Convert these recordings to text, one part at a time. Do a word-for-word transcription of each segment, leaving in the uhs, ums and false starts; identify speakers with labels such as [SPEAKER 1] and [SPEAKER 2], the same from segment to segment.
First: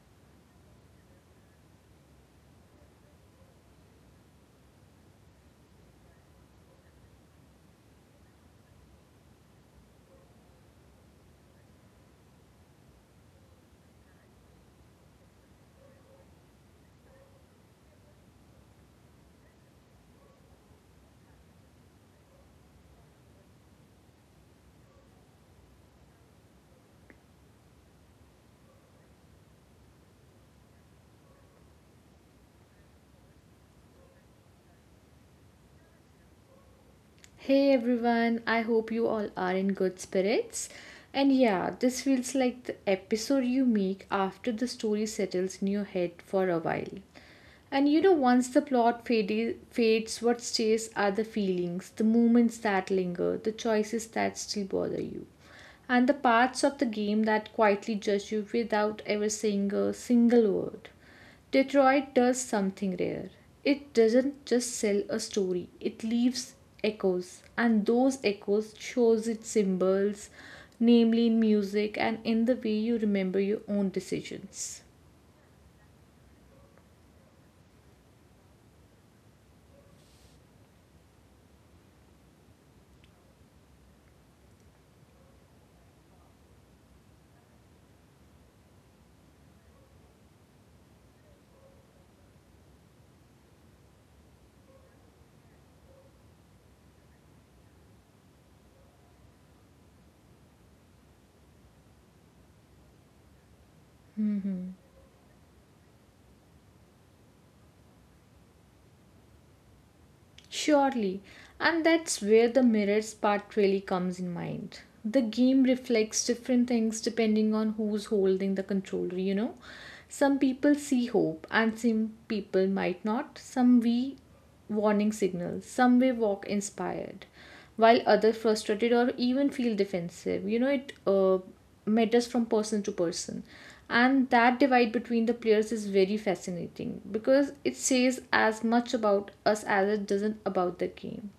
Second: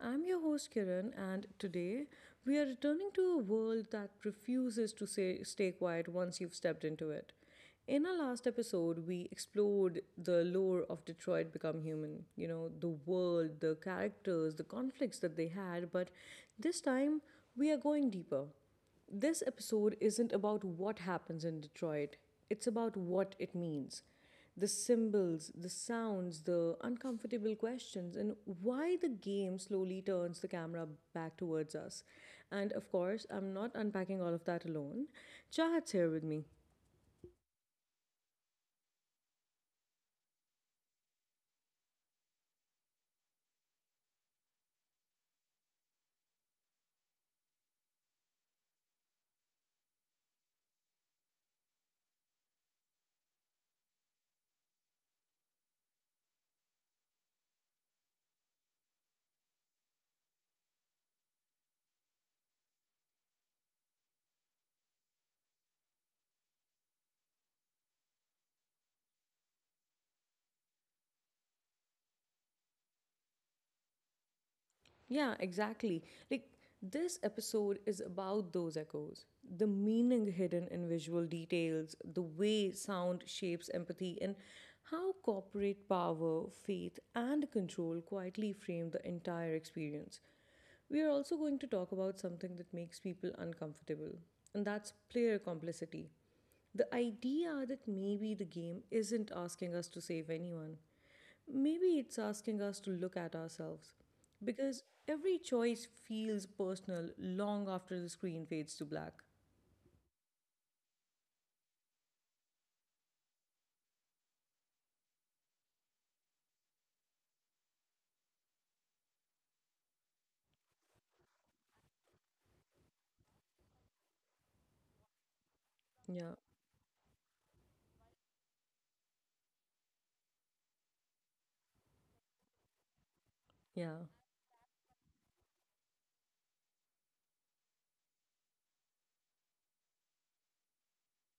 [SPEAKER 1] I'm your host Kiran, and today we are returning to a world that refuses to say, stay quiet once you've stepped into it. In our last episode, we explored the lore of Detroit Become Human, you know, the world, the characters, the conflicts that they had, but this time we are going deeper. This episode isn't about what happens in Detroit, it's about what it means. The symbols, the sounds, the uncomfortable questions, and why the game slowly turns the camera back towards us. And of course, I'm not unpacking all of that alone. Chahat's here with me.
[SPEAKER 2] Hey everyone, I hope you all are in good spirits. And yeah, this feels like the episode you make after the story settles in your head for a while. And you know, once the plot fade- fades, what stays are the feelings, the moments that linger, the choices that still bother you and the parts of the game that quietly judge you without ever saying a single word. Detroit does something rare. It doesn't just sell a story, it leaves echoes, and those echoes shows its symbols, namely in music and in the way you remember your own decisions.
[SPEAKER 1] Yeah, exactly. Like this episode is about those echoes, the meaning hidden in visual details, the way sound shapes empathy, and how corporate power, faith, and control quietly frame the entire experience. We are also going to talk about something that makes people uncomfortable, and that's player complicity. The idea that maybe the game isn't asking us to save anyone. Maybe it's asking us to look at ourselves because every choice feels personal long after the screen fades to black.
[SPEAKER 2] Surely, and that's where the mirrors part really comes in mind. The game reflects different things depending on who's holding the controller, you know. Some people see hope and some people might not. Some we warning signals, some we
[SPEAKER 1] Yeah,
[SPEAKER 2] walk inspired while others frustrated or even feel defensive you know it uh, matters from person to person,
[SPEAKER 1] yeah,
[SPEAKER 2] and that divide between the players is very fascinating because it says as much about us as it doesn't about the game.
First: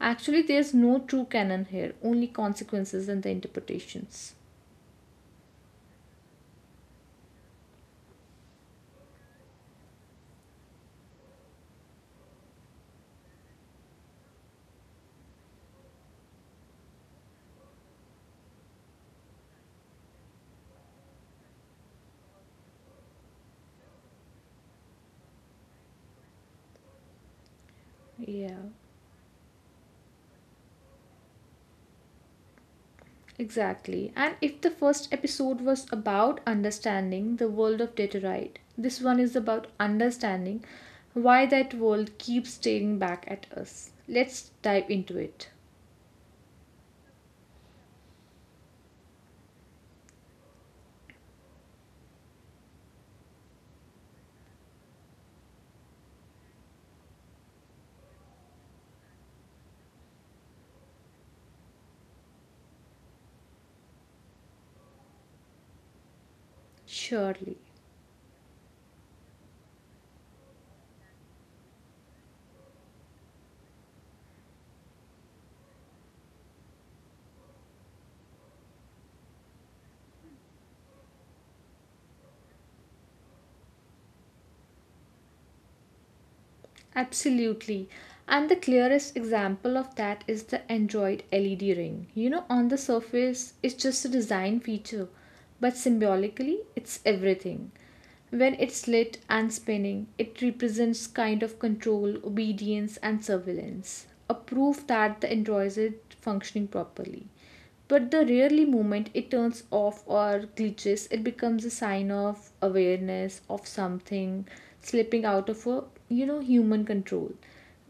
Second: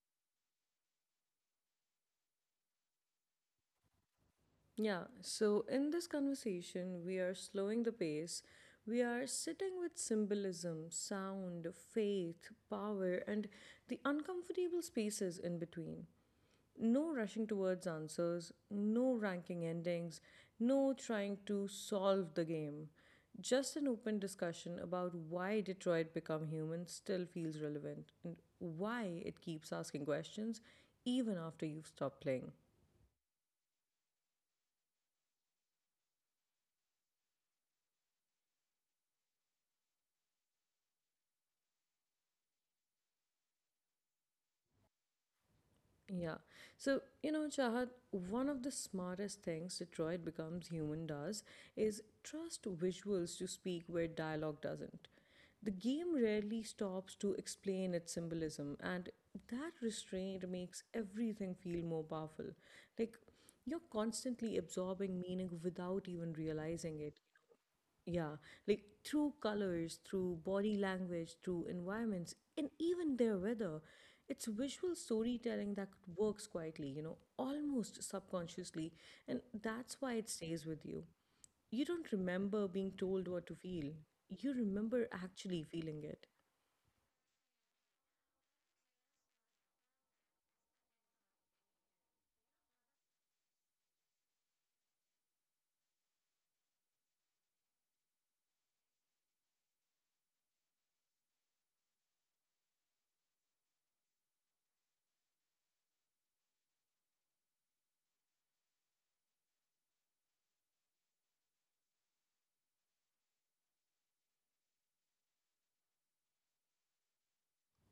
[SPEAKER 2] Actually, there's no true canon here, only consequences and the interpretations.
[SPEAKER 1] yeah. So, in this conversation, we are slowing the pace. We are sitting with symbolism, sound, faith, power, and the uncomfortable spaces in between. No rushing towards answers, no ranking endings, no trying to solve the game. Just an open discussion about why Detroit Become Human still feels relevant and
[SPEAKER 2] Yeah.
[SPEAKER 1] why it keeps asking questions even after you've stopped playing.
[SPEAKER 2] Exactly. And if the first episode was about understanding the world of Deterite, this one is about understanding why that world keeps staring back at us. Let's dive into it.
[SPEAKER 1] Yeah. So, you know, Chahat, one of the smartest things Detroit Becomes Human does is trust visuals to speak where dialogue doesn't. The game rarely stops to explain its symbolism, and that restraint makes everything feel more powerful. Like, you're constantly absorbing meaning without even realizing it.
[SPEAKER 2] Surely.
[SPEAKER 1] Yeah, like through colors, through body language, through environments, and even their weather. It's visual storytelling that works quietly, you know, almost subconsciously. And that's why it stays with you. You don't remember being told what to feel, you remember actually feeling it.
[SPEAKER 2] Absolutely. And the clearest example of that is the Android L E D ring. You know, on the surface, it's just a design feature, but symbolically, it's everything. When it's lit and spinning, it represents kind of control, obedience, and surveillance, a proof that the Android is functioning properly. But the rarely moment it turns off or glitches, it becomes a sign of awareness of something slipping out of a you know human control.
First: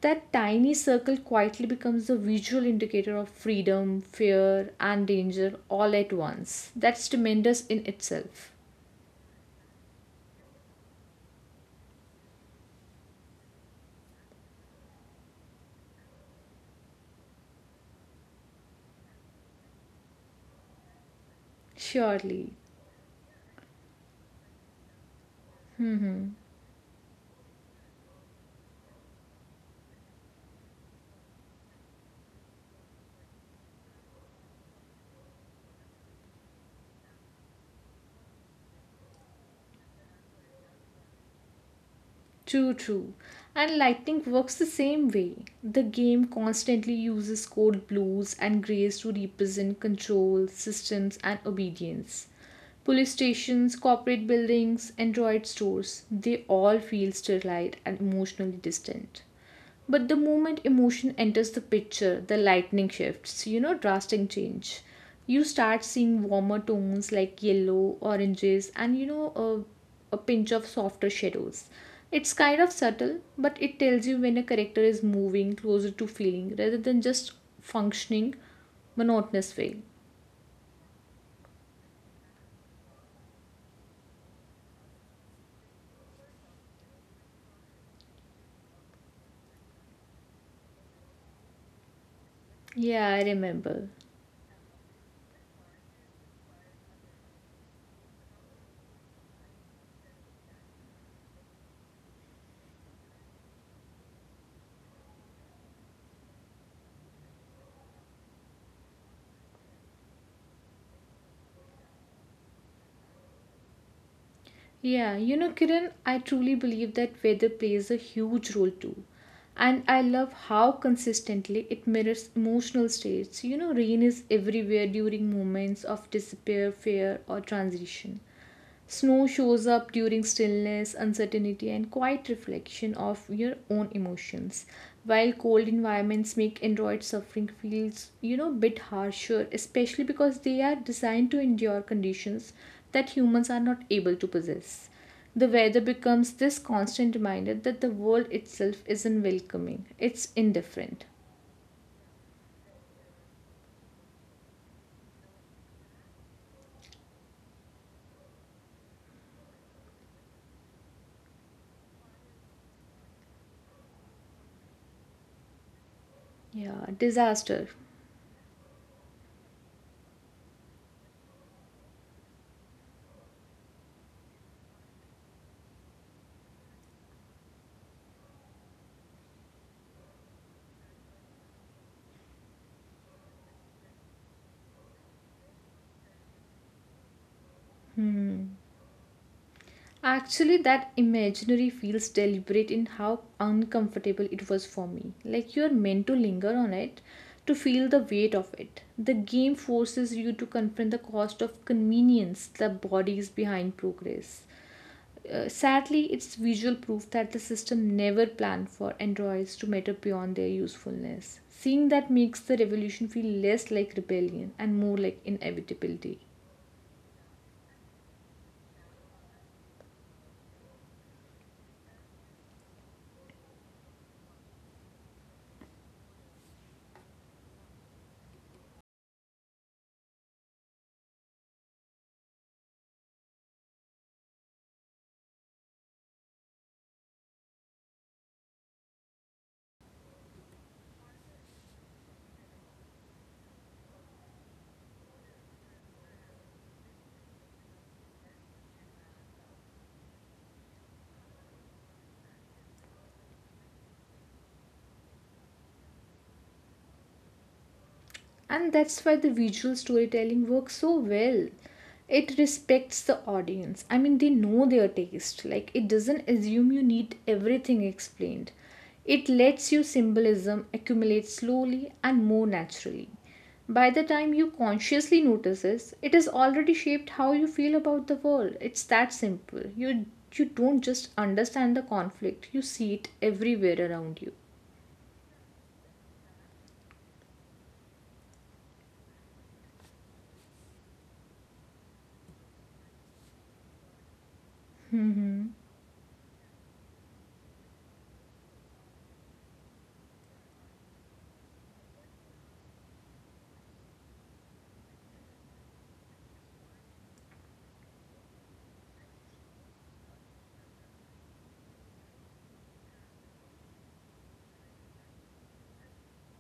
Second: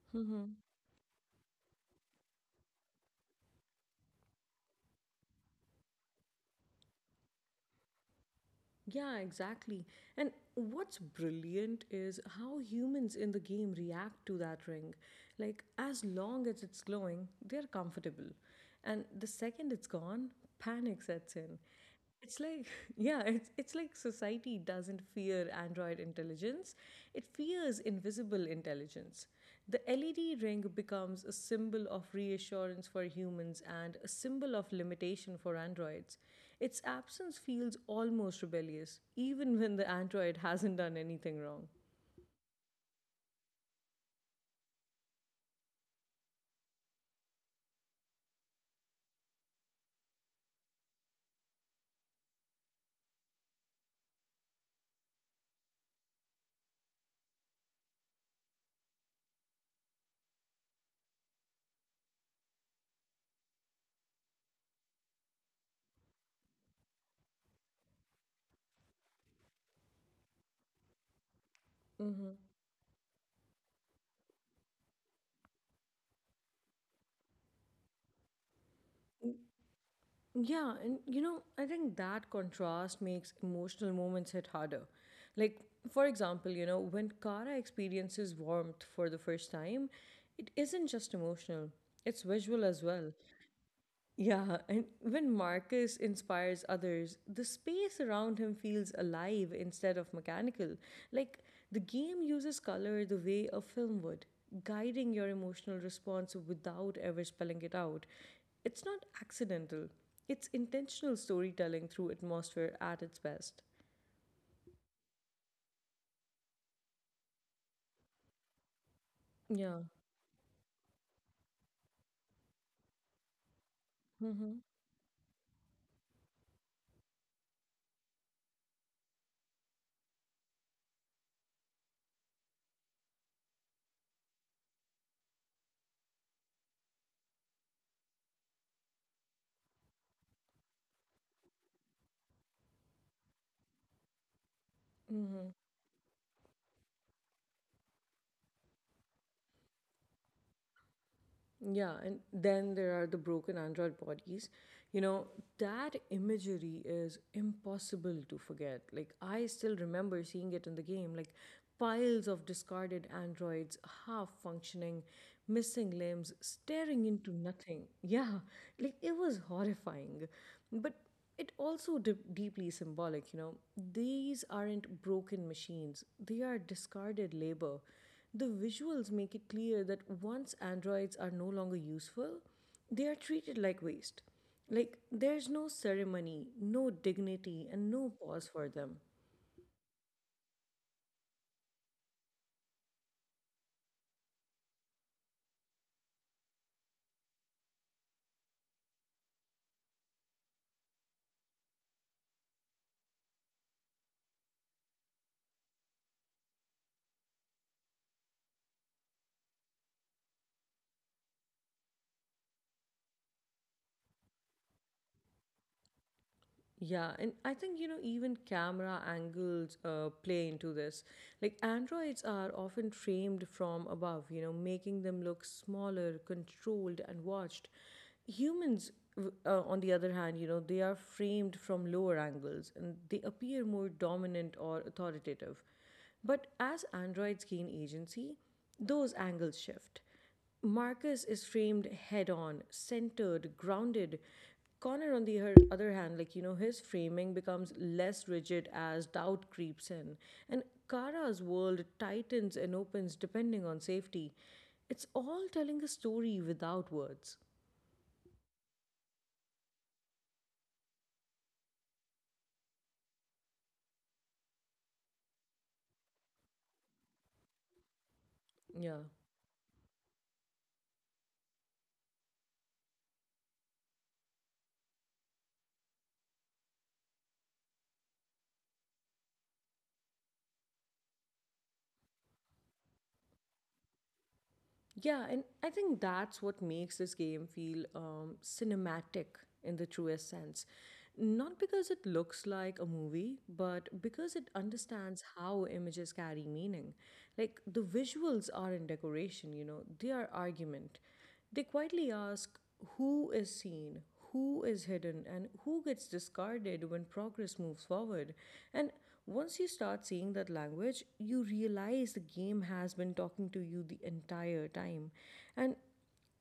[SPEAKER 2] That tiny circle quietly becomes a visual indicator of freedom, fear, and danger all at once. That's tremendous in itself.
[SPEAKER 1] Yeah, exactly. And what's brilliant is how humans in the game react to that ring. Like, as long as it's glowing, they're comfortable. And the second it's gone, panic sets in. It's
[SPEAKER 2] Surely.
[SPEAKER 1] like, yeah, it's, it's like society doesn't fear android
[SPEAKER 2] Mm-hmm.
[SPEAKER 1] intelligence, it fears invisible intelligence. The L E D ring becomes a symbol of reassurance for humans and a symbol of limitation for androids. Its absence feels almost rebellious, even when the android hasn't done anything wrong.
[SPEAKER 2] True, true. And lightning works the same way. The game constantly uses code blues and greys to represent control, systems, and obedience. Police stations, corporate buildings, Android stores, they all feel sterile and emotionally distant. But the moment emotion enters the picture, the lightning shifts, you know, drastic change. You start seeing warmer tones like yellow, oranges, and you know, a, a pinch of softer shadows. It's
[SPEAKER 1] Hmm.
[SPEAKER 2] kind of subtle, but it tells you when a character is moving closer to feeling rather than just functioning monotonous way.
[SPEAKER 1] Yeah, and you know, I think that contrast makes emotional moments hit harder. Like, for example, you know, when Kara experiences warmth for the first time, it isn't just emotional, it's visual as
[SPEAKER 2] Yeah,
[SPEAKER 1] well.
[SPEAKER 2] I remember.
[SPEAKER 1] Yeah, and when Marcus inspires others, the space around him feels alive instead of mechanical. Like the game uses color the way a film would, guiding your emotional response without ever spelling it out. It's not accidental, it's intentional storytelling through atmosphere at its best.
[SPEAKER 2] Yeah, you know, Kiran, I truly believe that weather plays a huge role too.
[SPEAKER 1] Yeah.
[SPEAKER 2] And I love how consistently it mirrors emotional states. You know, rain is
[SPEAKER 1] Mm-hmm.
[SPEAKER 2] everywhere during moments of despair, fear, or transition. Snow shows up during stillness, uncertainty, and quiet reflection of your own emotions. While cold environments make Android suffering feels, you know, bit harsher, especially because they are designed to endure conditions that humans are not able to possess. The weather becomes this constant reminder that the world itself isn't welcoming, it's indifferent.
[SPEAKER 1] Yeah, and then there are the broken Android bodies. You know, that imagery is impossible to forget. Like, I still remember seeing it in the game, like piles of discarded androids, half functioning, missing limbs,
[SPEAKER 2] Yeah,
[SPEAKER 1] staring into
[SPEAKER 2] disaster.
[SPEAKER 1] nothing. Yeah, like it was horrifying. But it also de- deeply symbolic, you know. These aren't broken machines, they are discarded labor. The visuals make it clear that once androids are no longer useful, they are treated like waste. Like, there's no ceremony, no dignity, and no
[SPEAKER 2] Hmm.
[SPEAKER 1] pause for them.
[SPEAKER 2] Actually, that imaginary feels deliberate in how uncomfortable it was for me. Like you're meant to linger on it to feel the weight of it. The game forces you to confront the cost of convenience, the bodies behind progress. Uh, sadly, it's visual proof that the system never planned for androids to matter beyond their usefulness. Seeing that makes the revolution feel less like rebellion and more like inevitability.
[SPEAKER 1] Yeah, and I think you know even camera angles uh, play into this. Like androids are often framed from above, you know, making them look smaller, controlled, and watched. Humans, w- uh, on the other hand, you know, they are framed from lower angles and they appear more dominant or authoritative. But as androids gain agency, those angles shift. Marcus is framed head on, centered, grounded. Connor, on the her- other hand, like, you know, his framing becomes less rigid as doubt creeps in. And Kara's world tightens and opens depending on safety. It's all telling a story without words.
[SPEAKER 2] And that's why the visual storytelling works so well. It respects the audience. I mean, they know their taste. Like, it doesn't assume you need everything explained.
[SPEAKER 1] Yeah.
[SPEAKER 2] It lets your symbolism accumulate slowly and more naturally. By the time you consciously notice this, it has already shaped how you feel about the world. It's that simple. You you don't just understand the conflict, you see it everywhere around you.
[SPEAKER 1] Yeah, and I think that's what makes this game feel um, cinematic in the truest sense. Not because it looks like a movie, but because it understands how images carry meaning. Like the visuals aren't decoration, you know, they are argument. They quietly ask who is seen, who is hidden, and who gets discarded when progress moves forward. And once you start seeing that language, you realize the game has been talking to you the entire time. And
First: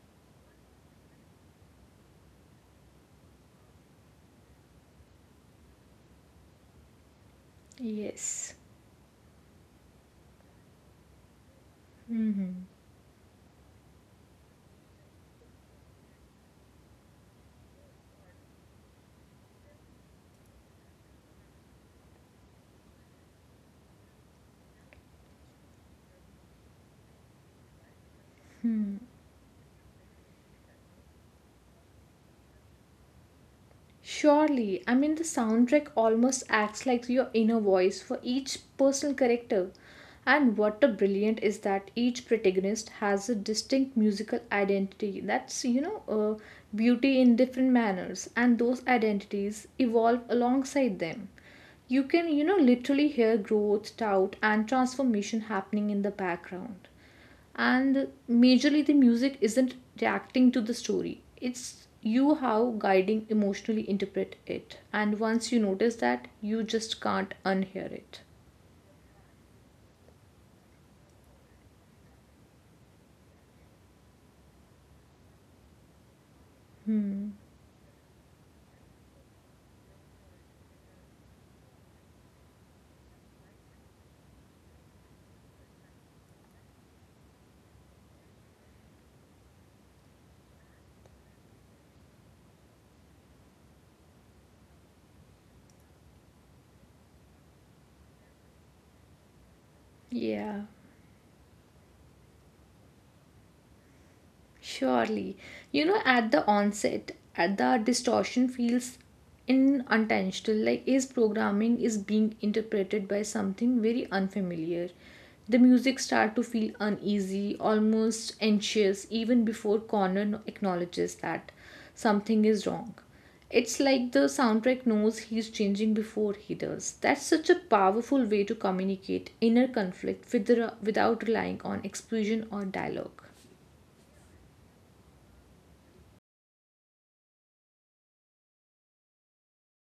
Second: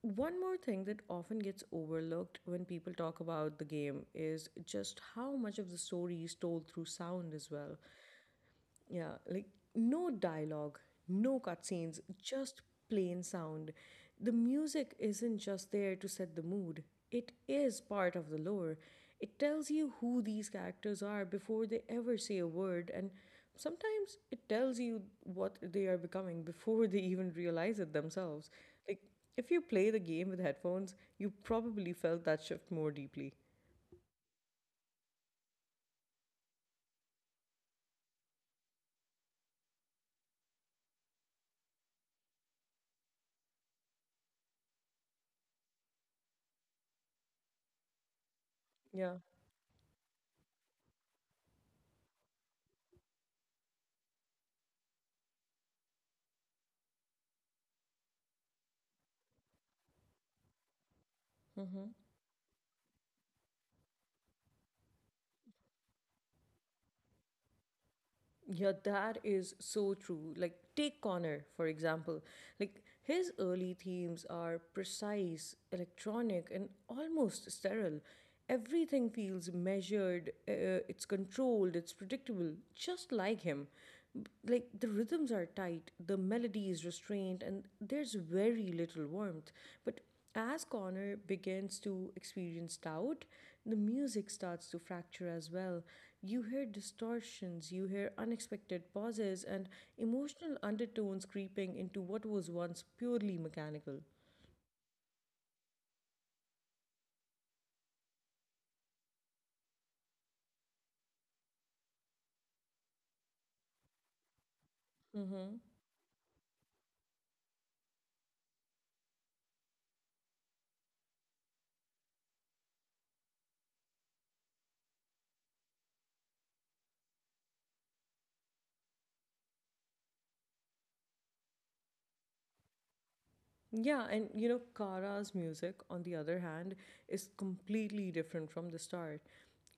[SPEAKER 1] one more thing that often gets overlooked when people talk about the game is just how much of the story is told through sound as well.
[SPEAKER 2] Yes.
[SPEAKER 1] Yeah, like no dialogue, no cutscenes, just
[SPEAKER 2] Mhm.
[SPEAKER 1] plain sound. The music isn't just there to set the mood, it is part of the lore. It tells you who these characters are before they ever say a word, and sometimes it tells you what they are becoming before they even realize it themselves. Like, if you play the game with headphones, you probably felt that shift more deeply.
[SPEAKER 2] Surely, I mean, the soundtrack almost acts like your inner voice for each personal character. And what a brilliant is that each protagonist has a distinct musical identity. That's, you know, uh, Beauty in different manners, and those
[SPEAKER 1] Yeah.
[SPEAKER 2] identities evolve alongside them. You can, you know, literally hear growth, doubt, and transformation happening in the background. And majorly the music isn't reacting to the story, it's
[SPEAKER 1] Mm-hmm.
[SPEAKER 2] you how guiding emotionally interpret it. And once you notice that, you just can't unhear it.
[SPEAKER 1] Yeah, that is so true. Like, take Connor, for example. Like, his early themes are precise, electronic, and
[SPEAKER 2] Hmm.
[SPEAKER 1] almost sterile. Everything feels measured, uh, it's controlled, it's predictable, just like him. B- Like, the rhythms are tight, the melody is restrained, and there's very little warmth. But as Connor begins to experience doubt, the music starts to fracture as well. You hear distortions, you hear unexpected pauses, and emotional
[SPEAKER 2] Yeah.
[SPEAKER 1] undertones creeping into what was once purely mechanical.
[SPEAKER 2] Surely. You know, at the onset, at the distortion feels in unintentional, like his programming is being interpreted by something very unfamiliar. The
[SPEAKER 1] Mm-hmm.
[SPEAKER 2] music start to feel uneasy, almost anxious, even before Connor acknowledges that something is wrong. It's like the soundtrack knows he's changing before he does. That's such a powerful way to communicate inner conflict with, without relying on explosion or dialogue.
[SPEAKER 1] Yeah, and you know, Kara's music, on the other hand, is completely different from the start.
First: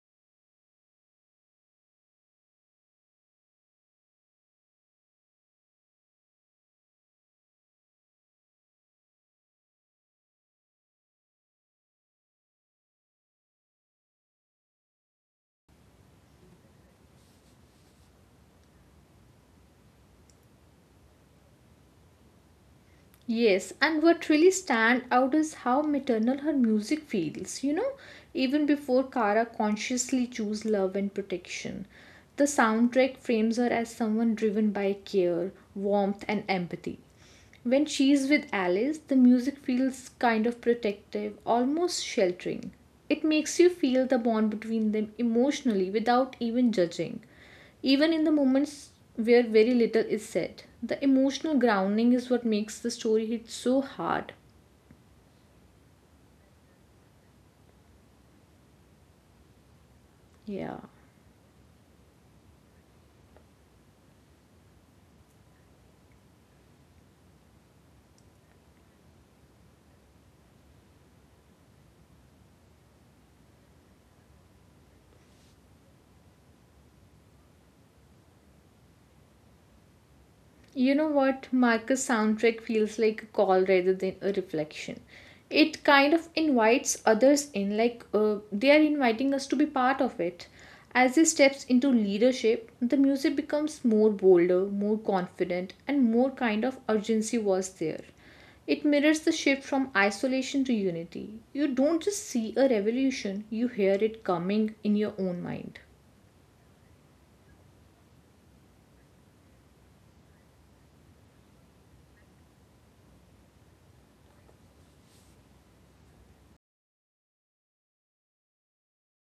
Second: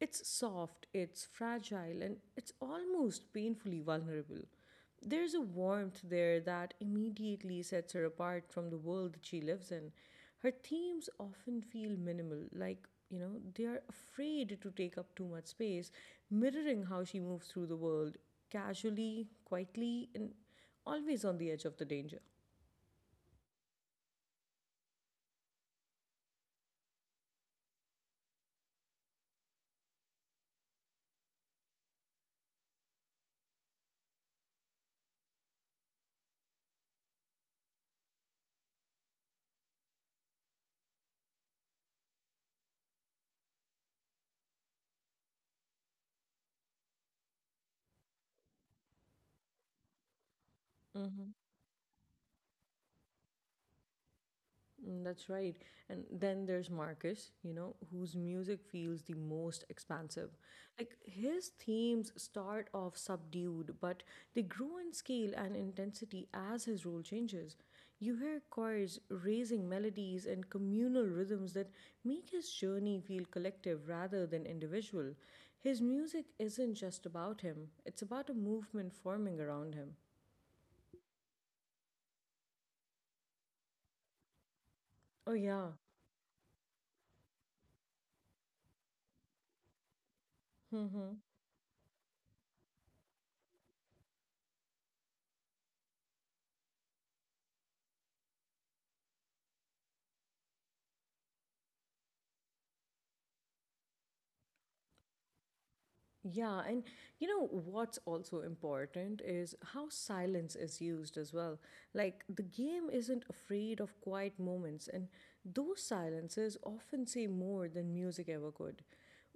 [SPEAKER 1] It's soft, it's fragile, and it's almost painfully vulnerable. There's a warmth there that immediately sets her apart from the world that she lives in. Her themes often feel minimal, like, you know, they are afraid to take up too much space, mirroring how she moves through the world casually, quietly, and always on the edge of the danger.
[SPEAKER 2] Yes, and what really stand out is how maternal her music feels, you know, even before Kara consciously choose love and protection. The soundtrack frames her as someone driven by care, warmth and empathy. When she's with Alice, the music feels kind of protective, almost sheltering. It makes you feel the bond between them emotionally without even judging. Even in the moments where very little is said, the emotional grounding is what makes the story hit so hard.
[SPEAKER 1] Mm, that's right. And then there's Marcus, you know, whose music feels the most expansive.
[SPEAKER 2] Yeah.
[SPEAKER 1] Like his themes start off subdued, but they grow in scale and intensity as his role changes. You hear choirs raising melodies and communal rhythms that make his journey feel collective rather than individual. His music isn't just about him, it's about a movement forming around him.
[SPEAKER 2] You know what? Marcus' soundtrack feels like a call rather than a reflection.
[SPEAKER 1] Oh, yeah.
[SPEAKER 2] It kind of invites others in, like uh, they are inviting us to be part of it. As he steps into leadership, the music becomes more bolder, more confident, and more kind of urgency was there. It mirrors the shift from isolation to unity. You don't just see a revolution, you hear it coming in your own mind.
[SPEAKER 1] Yeah, and you know what's also important is how silence is used as well. Like the game isn't afraid of quiet moments, and those silences often say more than music ever could.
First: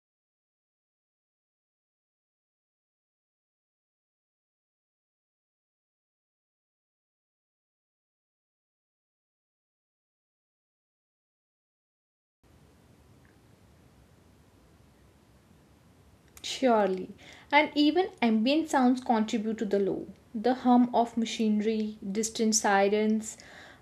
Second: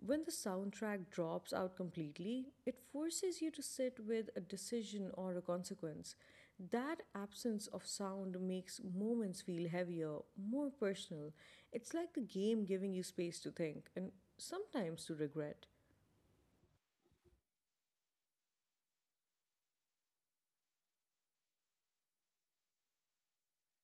[SPEAKER 1] When the soundtrack drops out completely, it forces you to sit with a decision or a consequence. That absence of sound makes moments feel heavier, more personal. It's like the game giving you space to think and sometimes to regret.
[SPEAKER 2] Surely. And even ambient sounds contribute to the low. The hum of machinery, distant sirens,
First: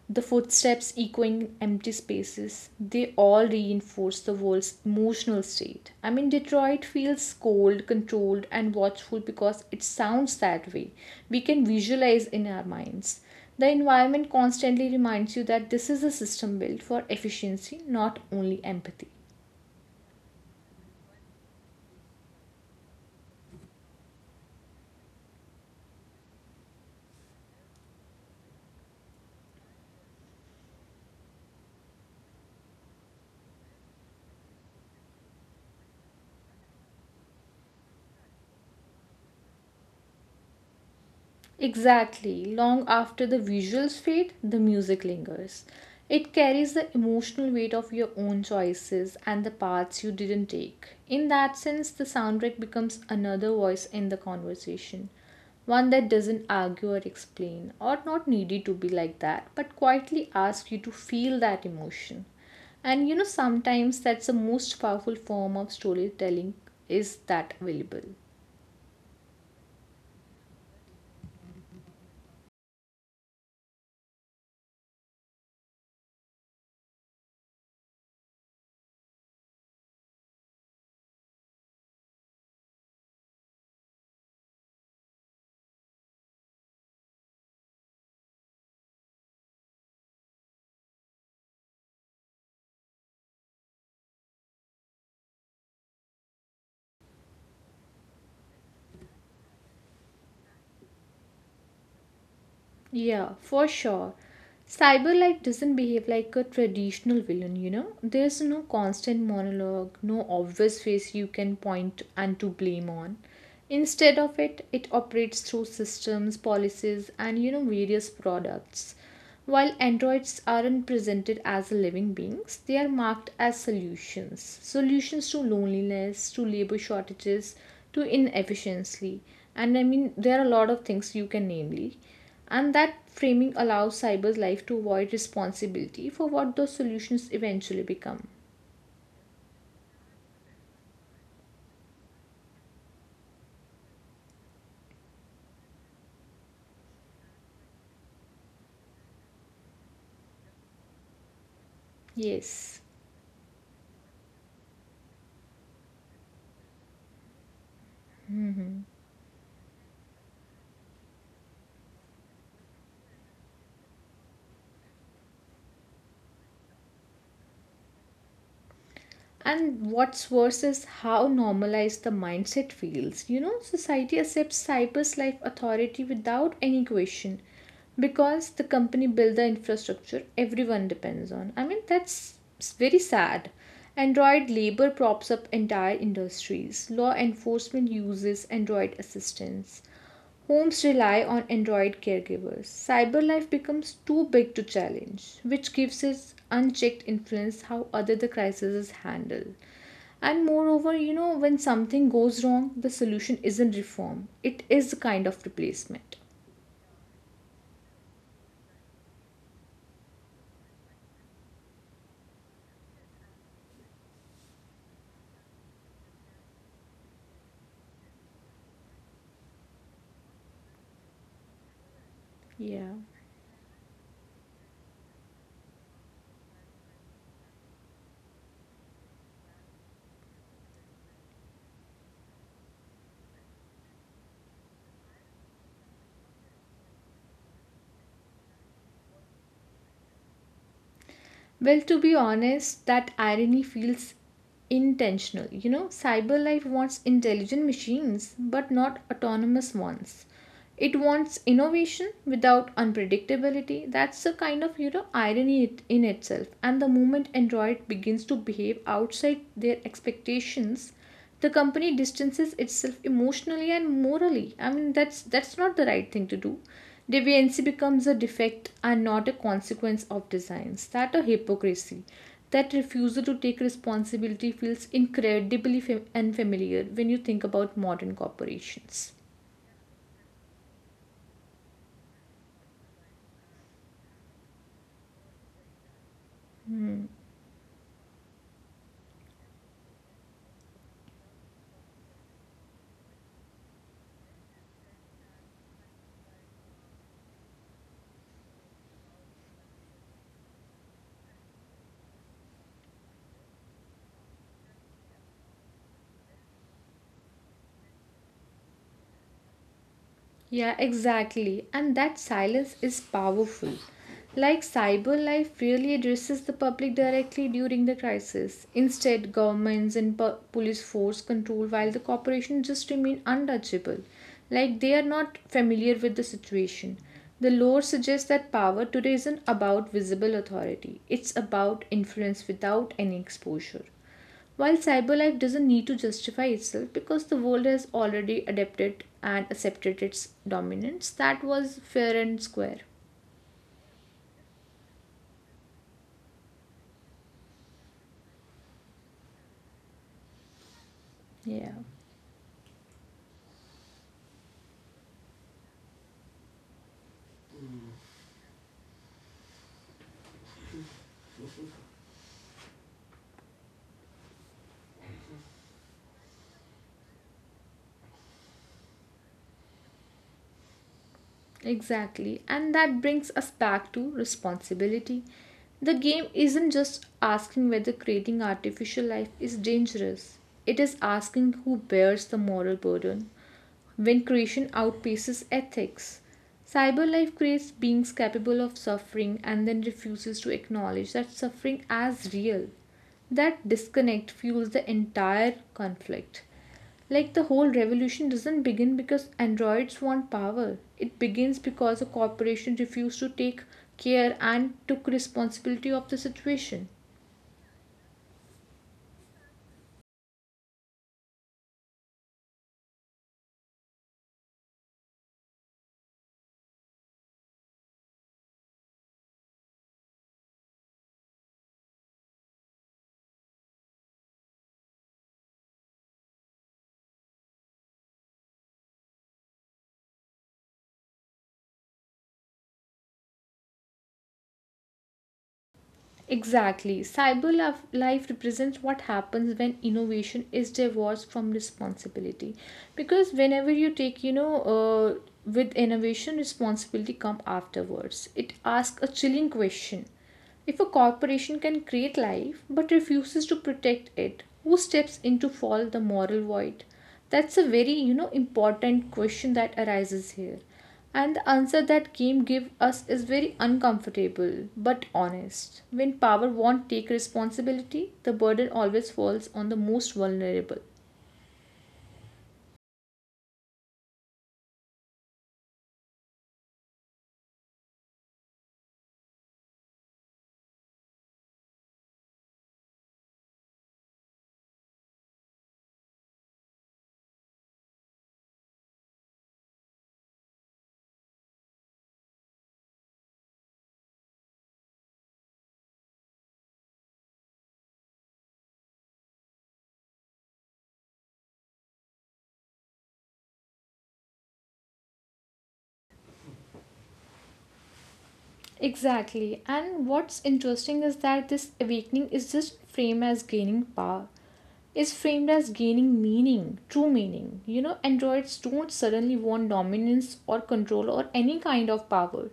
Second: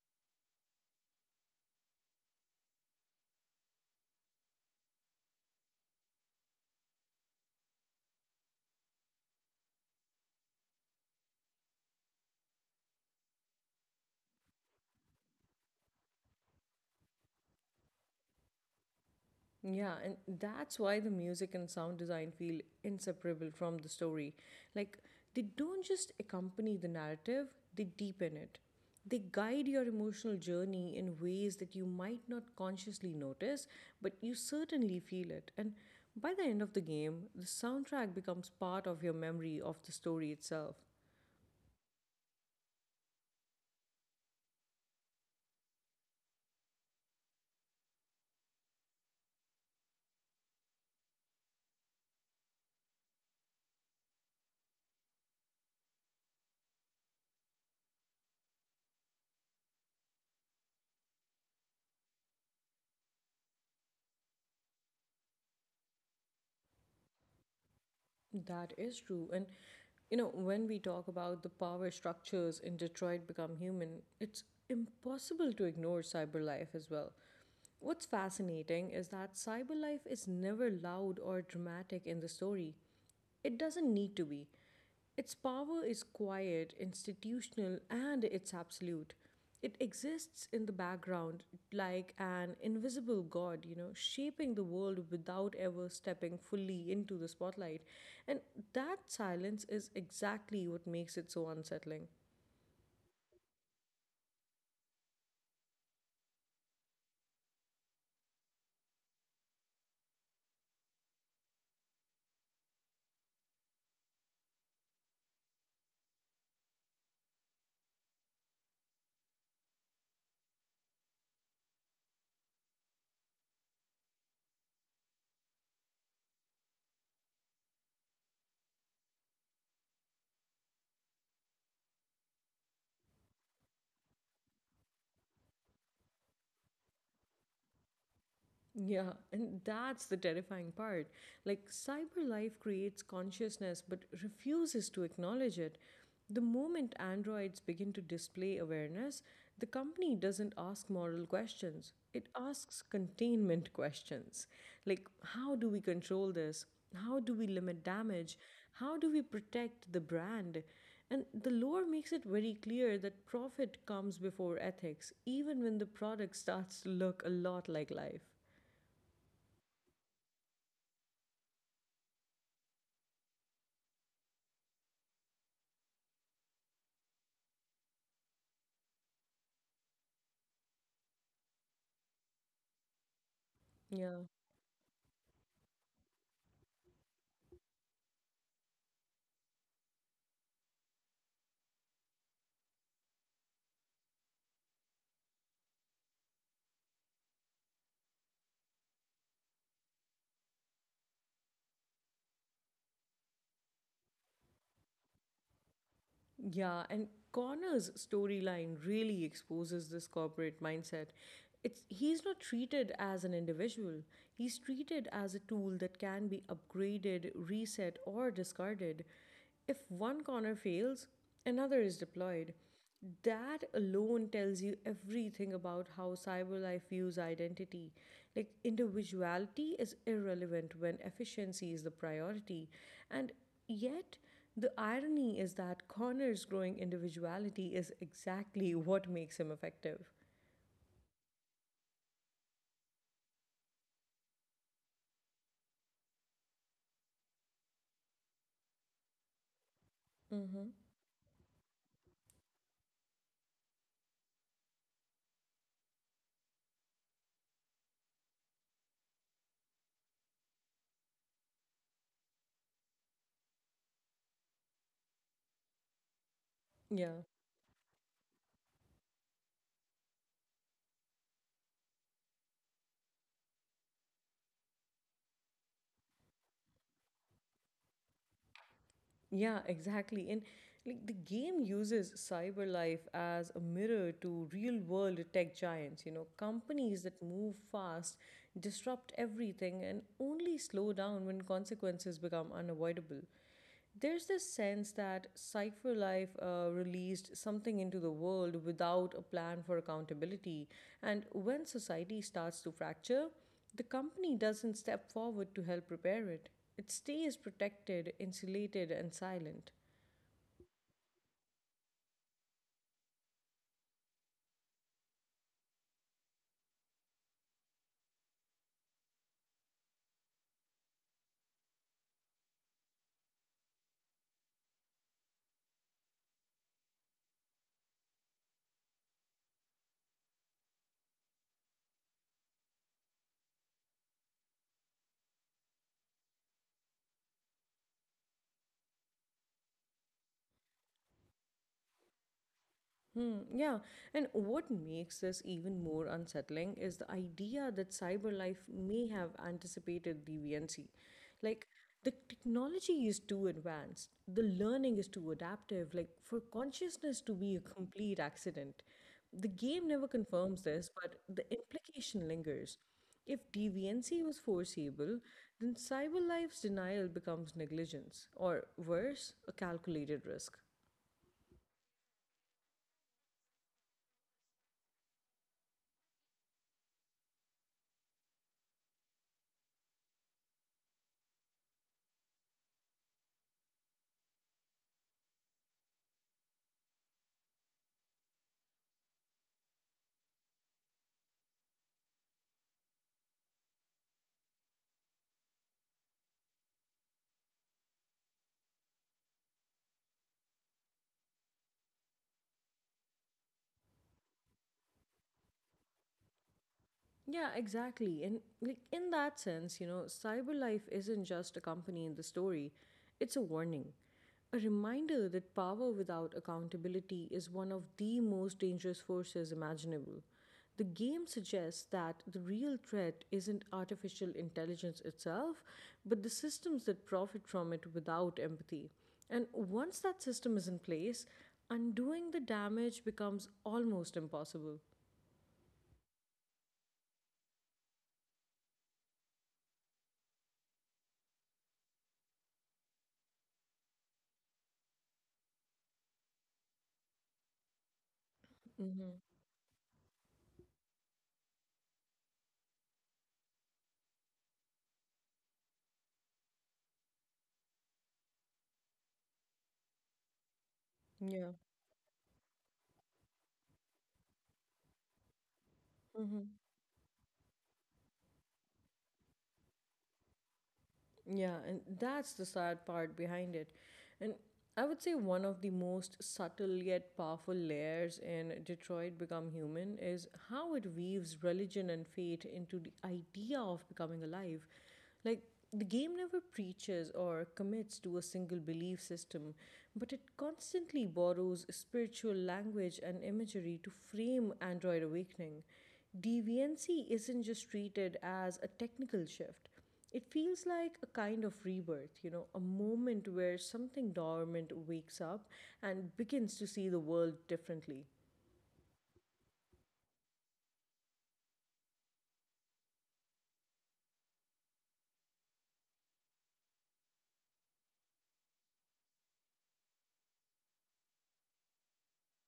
[SPEAKER 2] the footsteps echoing empty spaces, they all reinforce the world's emotional state. I mean, Detroit feels cold, controlled, and watchful because it sounds that way. We can visualize in our minds. The environment constantly reminds you that this is a system built for efficiency, not only empathy.
[SPEAKER 1] Yeah, and that's why the music and sound design feel inseparable from the story. Like, they don't just accompany the narrative, they deepen it. They guide your emotional journey in ways that you might not consciously notice, but you certainly feel it. And by the end of the game, the soundtrack becomes part of your memory of the story itself.
[SPEAKER 2] Exactly. Long after the visuals fade, the music lingers. It carries the emotional weight of your own choices and the paths you didn't take. In that sense, the soundtrack becomes another voice in the conversation, one that doesn't argue or explain, or not needed to be like that, but quietly asks you to feel that emotion. And you know, sometimes that's the most powerful form of storytelling is that available.
[SPEAKER 1] That is true. And you know, when we talk about the power structures in Detroit Become Human, it's impossible to ignore cyber life as well. What's fascinating is that cyber life is never loud or dramatic in the story. It doesn't need to be. Its power is quiet, institutional, and it's absolute. It exists in the background like an invisible god, you know, shaping the world without ever stepping fully into the spotlight. And that silence is exactly what makes it so unsettling.
[SPEAKER 2] Yeah, for sure. Cyberlight doesn't behave like a traditional villain, you know? There's no constant monologue, no obvious face you can point and to blame on. Instead of it, it operates through systems, policies, and you know, various products. While androids aren't presented as living beings, they are marked as solutions. Solutions to loneliness, to labor shortages, to inefficiency. And I mean, there are a lot of things you can namely. And that framing allows cyber's life to avoid responsibility for what those solutions eventually become.
[SPEAKER 1] Yeah, and that's the terrifying part. Like, cyber life creates consciousness but refuses to acknowledge it. The moment androids begin to display awareness, the company doesn't ask moral questions, it
[SPEAKER 2] Yes.
[SPEAKER 1] asks containment questions. Like, how do we control this? How do we limit damage?
[SPEAKER 2] Mhm.
[SPEAKER 1] How do we protect the brand? And the lore makes it very clear that profit comes before ethics, even when the product starts to look a lot like life.
[SPEAKER 2] And what's worse is how normalized the mindset feels. You know, society accepts cyber's life authority without any question because the company build the infrastructure everyone depends on. I mean, that's s- very sad.
[SPEAKER 1] Yeah,
[SPEAKER 2] Android labor props up entire industries. Law enforcement uses Android assistance. Homes rely on Android caregivers. Cyber life becomes too big to challenge, which gives its unchecked influence how other the crisis is handled. And moreover, you know, when something goes wrong, the solution isn't reform, it is a kind of replacement.
[SPEAKER 1] yeah, and Connor's storyline really exposes this corporate mindset. It's he's not treated as an individual. He's treated as a tool that can be upgraded, reset, or discarded. If one Connor fails, another is deployed.
[SPEAKER 2] Yeah.
[SPEAKER 1] That alone tells you everything about how CyberLife views identity. Like individuality is irrelevant when efficiency is the priority. And yet the irony is that Connor's growing individuality is exactly what makes him effective.
[SPEAKER 2] Well, to be honest, that irony feels intentional. You know, cyber life wants intelligent machines, but not autonomous ones.
[SPEAKER 1] Mm-hmm.
[SPEAKER 2] It wants innovation without unpredictability. That's a kind of you know irony it- in itself. And the moment Android begins to behave outside their expectations, the company distances itself emotionally and morally. I mean that's that's not the right thing to do.
[SPEAKER 1] Yeah.
[SPEAKER 2] Deviancy becomes a defect and not a consequence of designs. That a hypocrisy. That refusal to take responsibility feels incredibly fam- unfamiliar when you think about modern corporations.
[SPEAKER 1] Yeah, exactly. And like the game uses cyber life as a mirror to real world tech giants, you know, companies
[SPEAKER 2] Hmm.
[SPEAKER 1] that move fast, disrupt everything, and only slow down when consequences become unavoidable. There's this sense that Cypher Life uh, released something into the world without a plan for accountability. And when society starts to fracture, the company doesn't step forward to help repair it. It stays protected, insulated, and silent.
[SPEAKER 2] Yeah, exactly. And that silence is powerful. Like cyber life really addresses the public directly during the crisis. Instead, governments and pu- police force control while the corporations just remain untouchable. Like they are not familiar with the situation. The lore suggests that power today isn't about visible authority, it's about influence without any exposure. While cyberlife doesn't need to justify itself because the world has already adapted and accepted its dominance, that was fair and square.
[SPEAKER 1] Hmm, yeah. And what makes this even more unsettling is the idea that CyberLife may have anticipated deviancy.
[SPEAKER 2] Yeah,
[SPEAKER 1] Like, the technology is too advanced, the learning is too adaptive, like, for consciousness to be a complete accident. The game never confirms this, but the implication lingers. If deviancy was foreseeable, then CyberLife's denial becomes negligence, or worse, a calculated risk.
[SPEAKER 2] exactly. And that brings us back to responsibility. The game isn't just asking whether creating artificial life is dangerous, it is asking who bears the moral burden when creation outpaces ethics. Cyberlife creates beings capable of suffering and then refuses to acknowledge that suffering as real. That disconnect fuels the entire conflict. Like the whole revolution doesn't begin because androids want power. It begins because a corporation refused to take care and took responsibility of the situation.
[SPEAKER 1] Yeah, exactly. And like in that sense, you know, Cyberlife isn't just a company in the story, it's a warning. A reminder that power without accountability is one of the most dangerous forces imaginable. The game suggests that the real threat isn't artificial intelligence itself, but the systems that profit from it without empathy. And once that system is in place, undoing the damage becomes almost impossible.
[SPEAKER 2] Exactly. Cyber laf- life represents what happens when innovation is divorced from responsibility. Because whenever you take, you know, uh, with innovation, responsibility come afterwards. It asks a
[SPEAKER 1] Mm-hmm.
[SPEAKER 2] chilling question. If a corporation can create life but refuses to protect it, who steps in to fill the moral void? That's a very, you know, important question that arises here, and the
[SPEAKER 1] Yeah.
[SPEAKER 2] answer that game give us is very uncomfortable but honest. When power won't take responsibility, the burden always falls on the most vulnerable.
[SPEAKER 1] Yeah, and that's the sad part behind it. And I would say one of the most subtle yet powerful layers in Detroit Become Human is how it weaves religion and fate into the idea of becoming alive. Like, the game never preaches or commits to a single belief system, but it constantly borrows spiritual language and imagery to frame Android Awakening. Deviancy isn't just treated as a technical shift. It feels like a kind of rebirth, you know, a moment where something dormant wakes up and begins to see the world differently.
[SPEAKER 2] Exactly. And what's interesting is that this awakening is just framed as gaining power. Is framed as gaining meaning, true meaning. You know, androids don't suddenly want dominance or control or any kind of power.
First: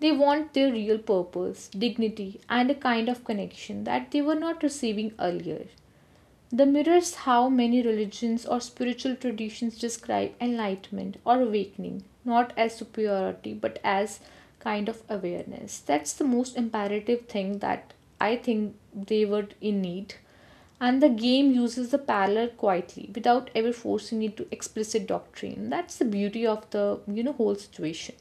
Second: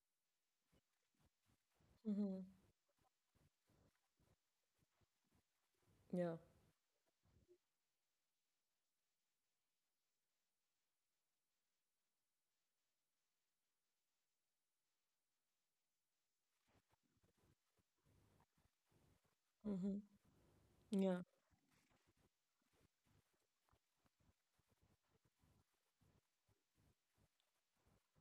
[SPEAKER 2] They want their real purpose, dignity,
[SPEAKER 1] Hmm.
[SPEAKER 2] and a kind of connection that they were not receiving earlier.
[SPEAKER 1] Yeah.
[SPEAKER 2] The mirrors how many religions or spiritual traditions describe enlightenment or awakening, not as superiority but as kind of awareness. That's the most imperative thing that I think they were in
[SPEAKER 1] Hmm.
[SPEAKER 2] need. And the
[SPEAKER 1] Yeah.
[SPEAKER 2] game uses the parallel quietly without ever forcing it to explicit doctrine. That's the beauty of the you know whole situation.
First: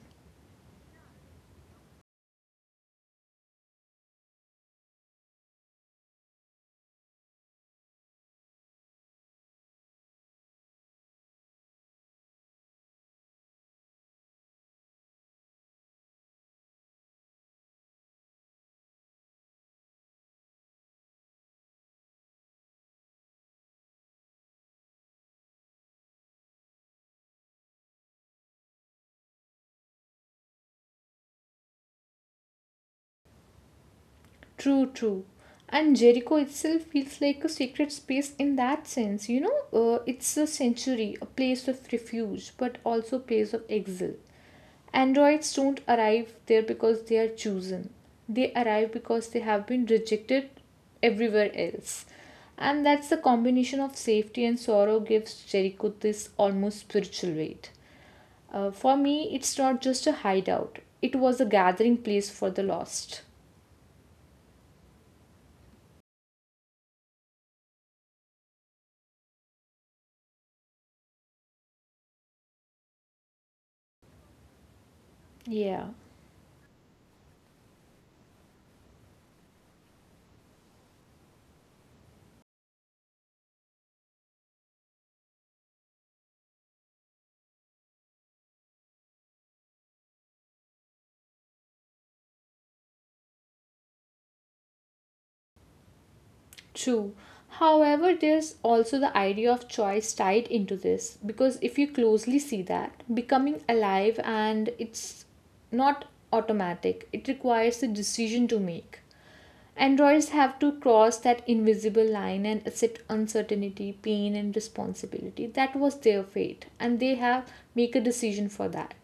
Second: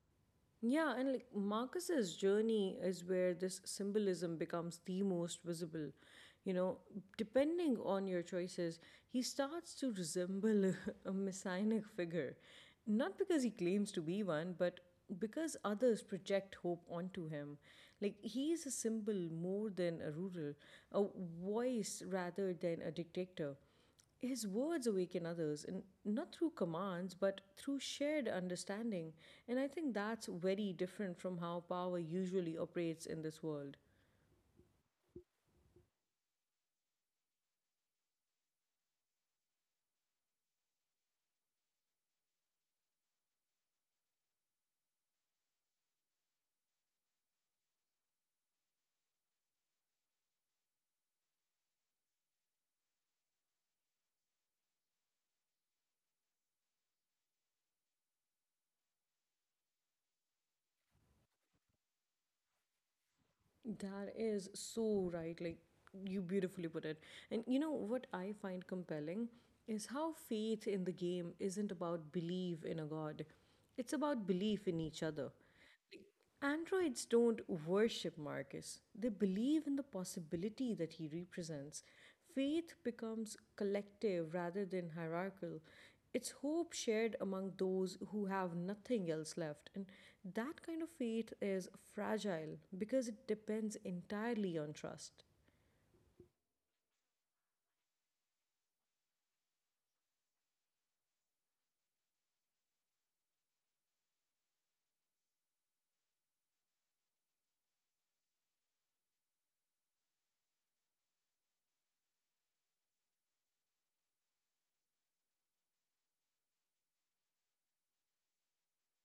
[SPEAKER 1] Yeah, and like Marcus's journey is where this symbolism becomes the most visible. You know, depending on your choices, he starts to resemble a, a messianic figure. Not because he claims to be one, but because others project hope onto him. Like, he is a symbol more than a ruler, a voice rather than a dictator. His words awaken others, and not through commands, but through shared understanding. And I think that's very different from how power usually operates in this world.
[SPEAKER 2] True, true. And Jericho itself feels like a sacred space in that sense. You know, uh, it's a sanctuary, a place of refuge, but also a place of exile. Androids don't arrive there because they are chosen. They arrive because they have been rejected everywhere else. And that's the combination of safety and sorrow gives Jericho this almost spiritual weight. Uh, for me, it's not just a hideout, it was a gathering place for the lost.
[SPEAKER 1] That is so right. Like, you beautifully put it. And you know what I find compelling is how faith in the game isn't about belief in a god, it's about belief in each other.
[SPEAKER 2] Yeah.
[SPEAKER 1] Like, androids don't worship Marcus, they believe in the possibility that he represents. Faith becomes collective rather than hierarchical. It's hope shared among those who have nothing else left. And that kind of faith is fragile because it depends entirely on trust.
[SPEAKER 2] True. However, there's also the idea of choice tied into this because if you closely see that, becoming alive and it's not automatic, it requires a decision to make. Androids have to cross that invisible line and accept uncertainty, pain, and responsibility. That was their fate, and they have make a decision for that,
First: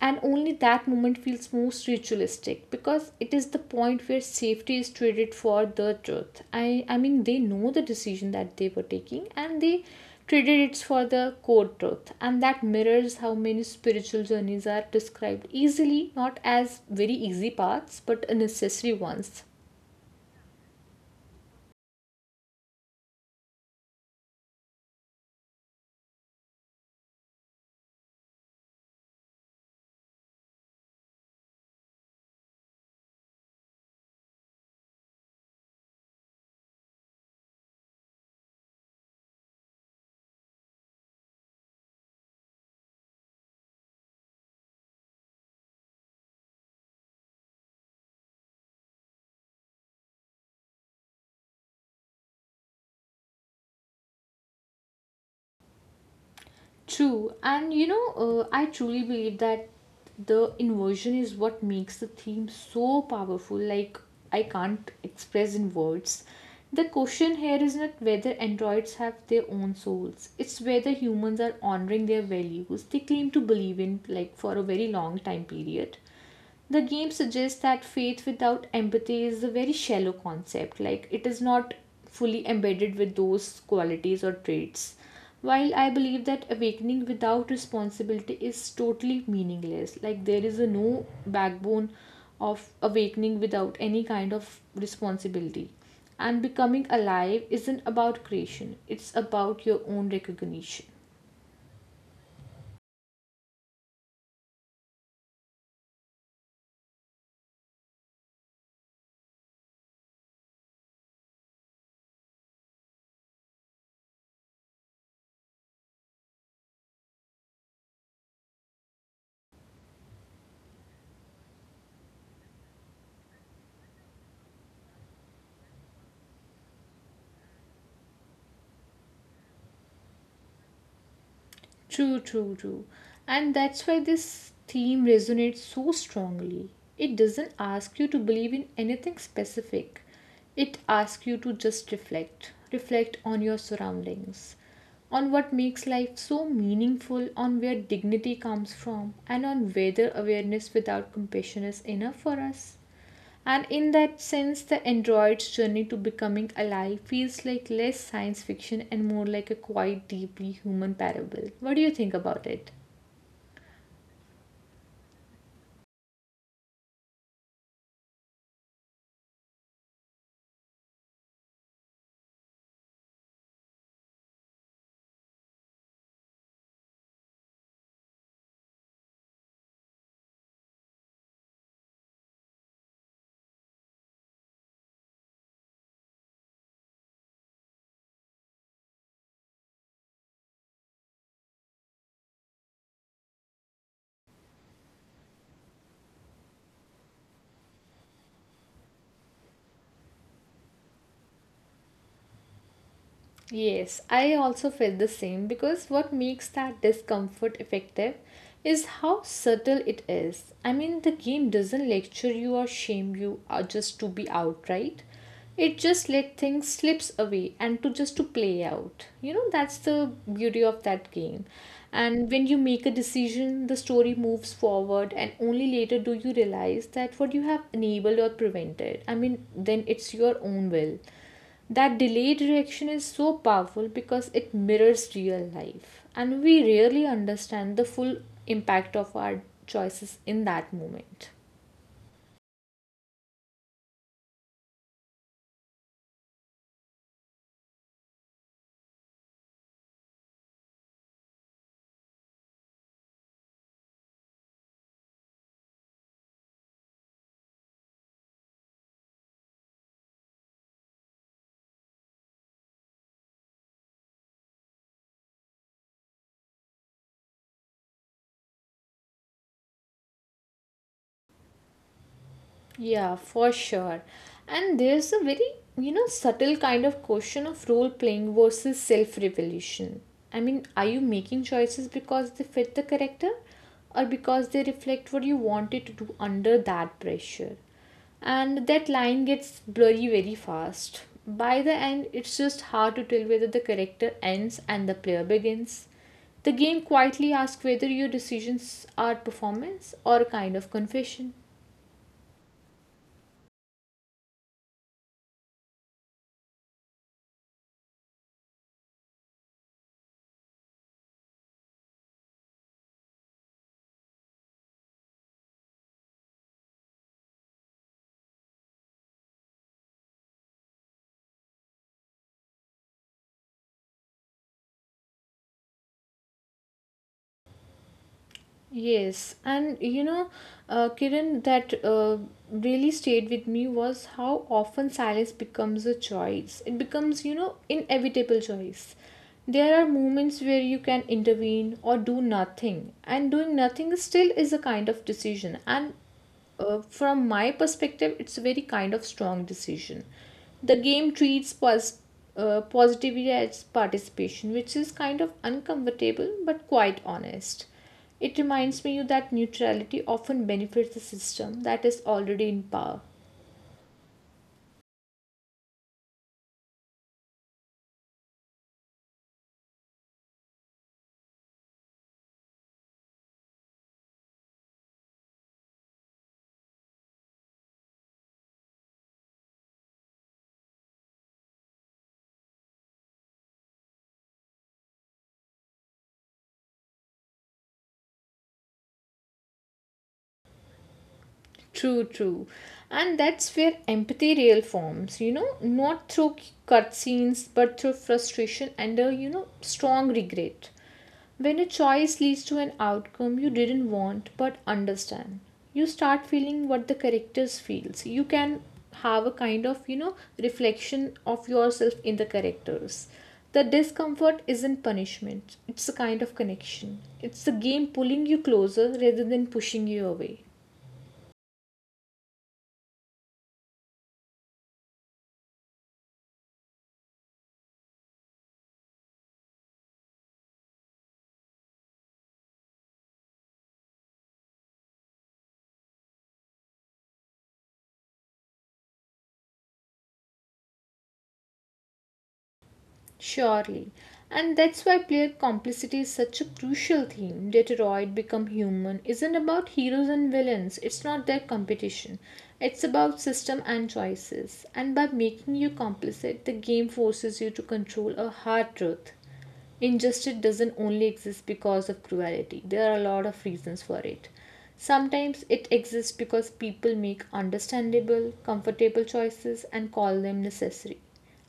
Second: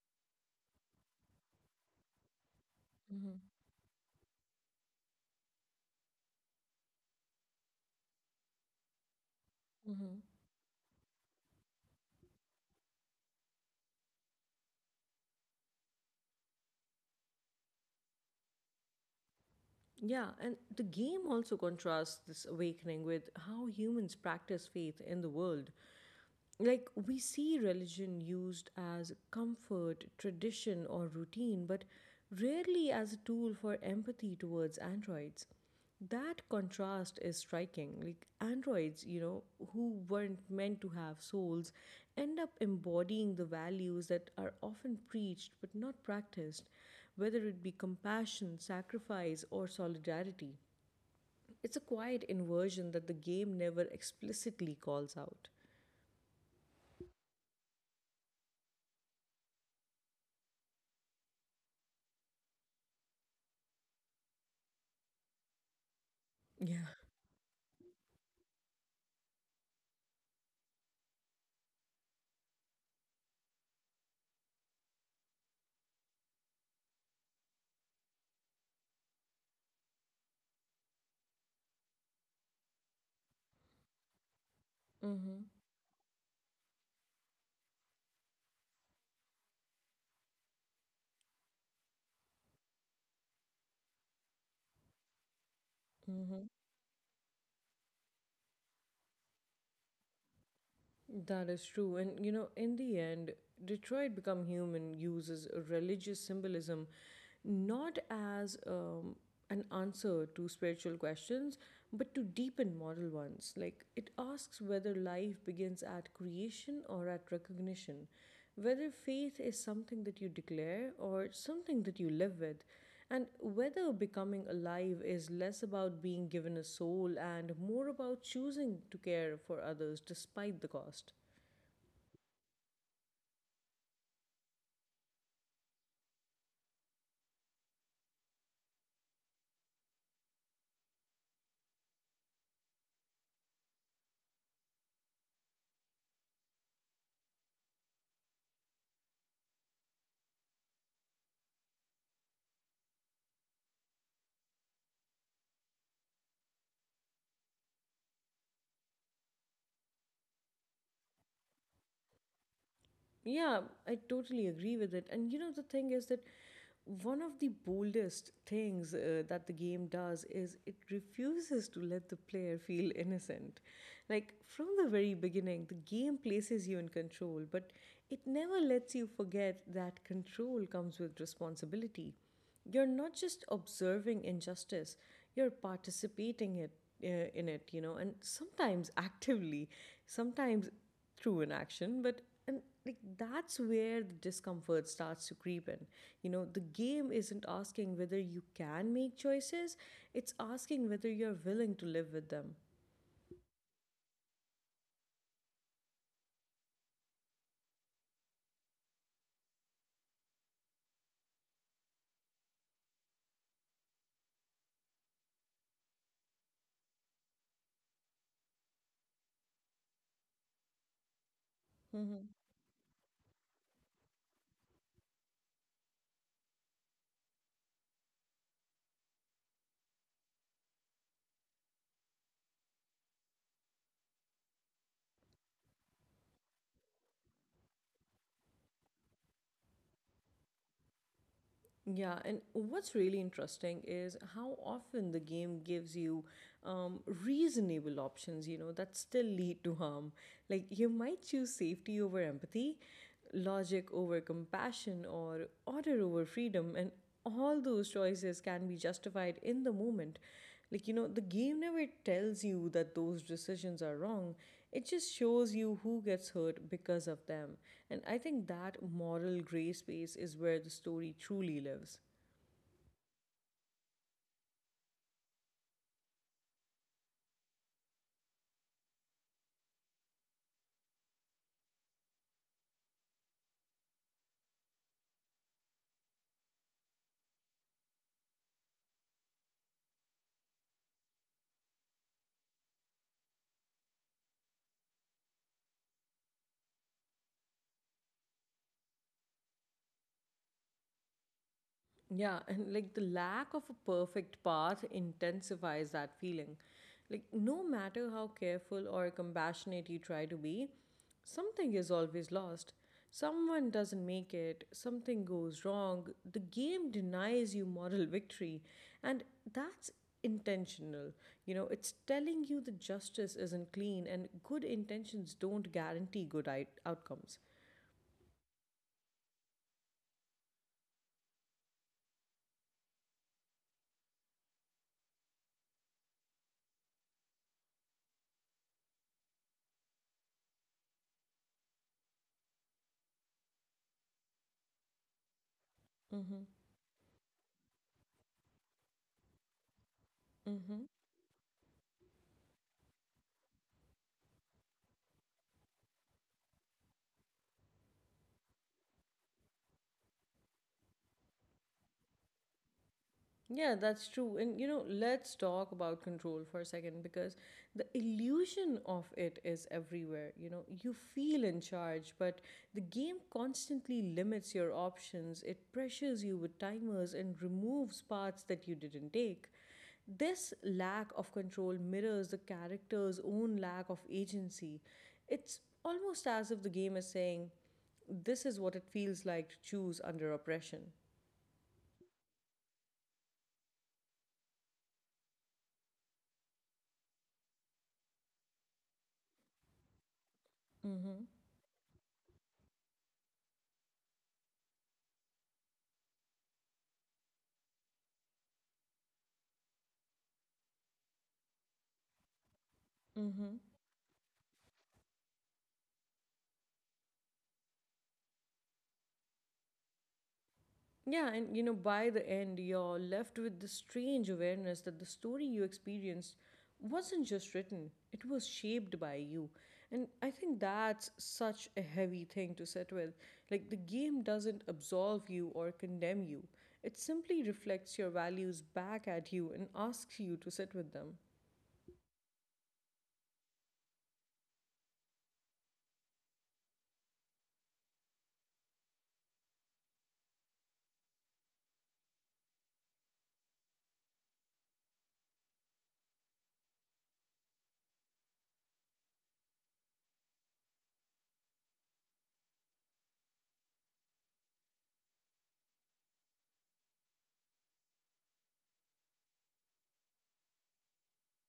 [SPEAKER 2] and only that moment feels most ritualistic because it
[SPEAKER 1] Mm-hmm.
[SPEAKER 2] is the point where safety is traded for the truth. I i mean, they know the decision that they were taking, and they
[SPEAKER 1] Mm-hmm.
[SPEAKER 2] traded it for the core truth. And that mirrors how many spiritual journeys are described easily, not as very easy paths but necessary ones.
[SPEAKER 1] Yeah, and the game also contrasts this awakening with how humans practice faith in the world. Like we see religion used as comfort, tradition, or routine, but rarely as a tool for empathy towards androids. That contrast is striking. Like androids, you know, who weren't meant to have souls, end up embodying the values that are often preached but not practiced, whether it be compassion, sacrifice, or solidarity. It's a quiet inversion that the game never explicitly calls out.
[SPEAKER 2] True, and you know, uh, I truly believe that the inversion is what makes the theme so powerful. Like, I can't express in words. The
[SPEAKER 1] Yeah.
[SPEAKER 2] question here is not whether androids have their own souls, it's whether humans are honoring their values they claim to believe in, like, for a very long time period. The game suggests that faith without empathy is a very shallow concept, like it is not fully embedded with those qualities or traits,
[SPEAKER 1] Mm-hmm.
[SPEAKER 2] while I believe that awakening without responsibility is totally meaningless. Like there is a no backbone of awakening without any kind of responsibility. And
[SPEAKER 1] Mm-hmm.
[SPEAKER 2] becoming alive isn't about creation, it's about your own recognition.
[SPEAKER 1] That is true. And you know, in the end, Detroit Become Human uses religious symbolism not as um, an answer to spiritual questions, but to deepen moral ones. Like it asks whether life begins at creation or at recognition, whether faith is something that you declare or something that you live with. And whether becoming alive is less about being given a soul and more about choosing to care for others despite the cost.
[SPEAKER 2] True, true, true. And that's why this theme resonates so strongly. It doesn't ask you to believe in anything specific, it asks you to just reflect. Reflect on your surroundings, on what makes life so meaningful, on where dignity comes from, and on whether awareness without compassion is enough for us. And in that sense, the android's journey to becoming alive feels like less science fiction and more like a quite deeply human parable. What do you think about it?
[SPEAKER 1] Yeah, I totally agree with it. And you know, the thing is that one of the boldest things uh, that the game does is it refuses to let the player feel innocent. Like from the very beginning, the game places you in control, but it never lets you forget that control comes with responsibility. You're not just observing injustice, you're participating it uh, in it, you know, and sometimes actively, sometimes through inaction, but and like that's where the discomfort starts to creep in. You know, the game isn't asking whether you can make choices, it's asking whether you're willing to live with them.
[SPEAKER 2] Yes, I also felt the same because what makes that discomfort effective is how subtle it is. I mean, the game doesn't lecture you or shame you or just to be outright. It just let things slips away and to just to play out. You know, that's the beauty of that game.
[SPEAKER 1] Hmm.
[SPEAKER 2] And when you make a decision, the story moves forward and only later do you realize that what you have enabled or prevented. I mean, then it's your own will. That delayed reaction is so powerful because it mirrors real life, and we rarely understand the full impact of our choices in that moment.
[SPEAKER 1] Yeah, and what's really interesting is how often the game gives you um, reasonable options, you know, that still lead to harm. Like you might choose safety over empathy, logic over compassion, or order over freedom, and all those choices can be justified in the moment. Like, you know, the game never tells you that those decisions are wrong. It just shows you who gets hurt because of them. And I think that moral gray space is where the story truly lives.
[SPEAKER 2] Yeah, for sure. And there's a very, you know, subtle kind of question of role playing versus self revelation. I mean, are you making choices because they fit the character or because they reflect what you wanted to do under that pressure? And that line gets blurry very fast. By the end, it's just hard to tell whether the character ends and the player begins. The game quietly asks whether your decisions are performance or a kind of confession.
[SPEAKER 1] Yeah, and like the lack of a perfect path intensifies that feeling. Like, no matter how careful or compassionate you try to be, something is always lost. Someone doesn't make it, something goes wrong, the game denies you moral victory, and that's intentional. You know, it's telling you the justice isn't clean, and good intentions don't guarantee good I- outcomes.
[SPEAKER 2] Yes, and you know, uh, Kiran, that uh, really stayed with me was how often silence becomes a choice. It becomes, you know, inevitable choice. There are moments where you can intervene or do nothing, and doing nothing still is a kind of decision. And
[SPEAKER 1] Mm-hmm.
[SPEAKER 2] uh, from my perspective, it's a very kind of strong decision. The
[SPEAKER 1] Mm-hmm.
[SPEAKER 2] game treats pos- uh, positivity as participation, which is kind of uncomfortable but quite honest. It reminds me that neutrality often benefits the system that is already in power.
[SPEAKER 1] Yeah, that's true. And you know, let's talk about control for a second because the illusion of it is everywhere. You know, you feel in charge, but the game constantly limits your options. It pressures you with timers and removes paths that you didn't take. This lack of control mirrors the character's own lack of agency. It's almost as if the game is saying, this is what it feels like to choose under oppression.
[SPEAKER 2] True, true. And that's where empathy real forms, you know, not through cutscenes, but through frustration and a, you know, strong regret.
[SPEAKER 1] Mm-hmm.
[SPEAKER 2] When a choice leads to an outcome you didn't want but understand, you start feeling what the characters feels. You can have a kind of, you know, reflection of yourself in the characters. The discomfort isn't punishment. It's a kind of connection. It's the game pulling you closer rather than pushing you away.
[SPEAKER 1] Yeah, and you know, by the end, you're left with the strange awareness that the story you experienced wasn't just written, it was shaped by you. And I think that's such a heavy thing to sit with. Like, the game doesn't absolve you or condemn you, it simply reflects your values back at you and asks you to sit with them.
[SPEAKER 2] Surely. And that's why player complicity is such a crucial theme. Detroit Become Human isn't about heroes and villains, it's not their competition. It's about system and choices. And by making you complicit, the game forces you to control a hard truth. Injustice doesn't only exist because of cruelty, there are a lot of reasons for it. Sometimes it exists because people make understandable, comfortable choices and call them necessary.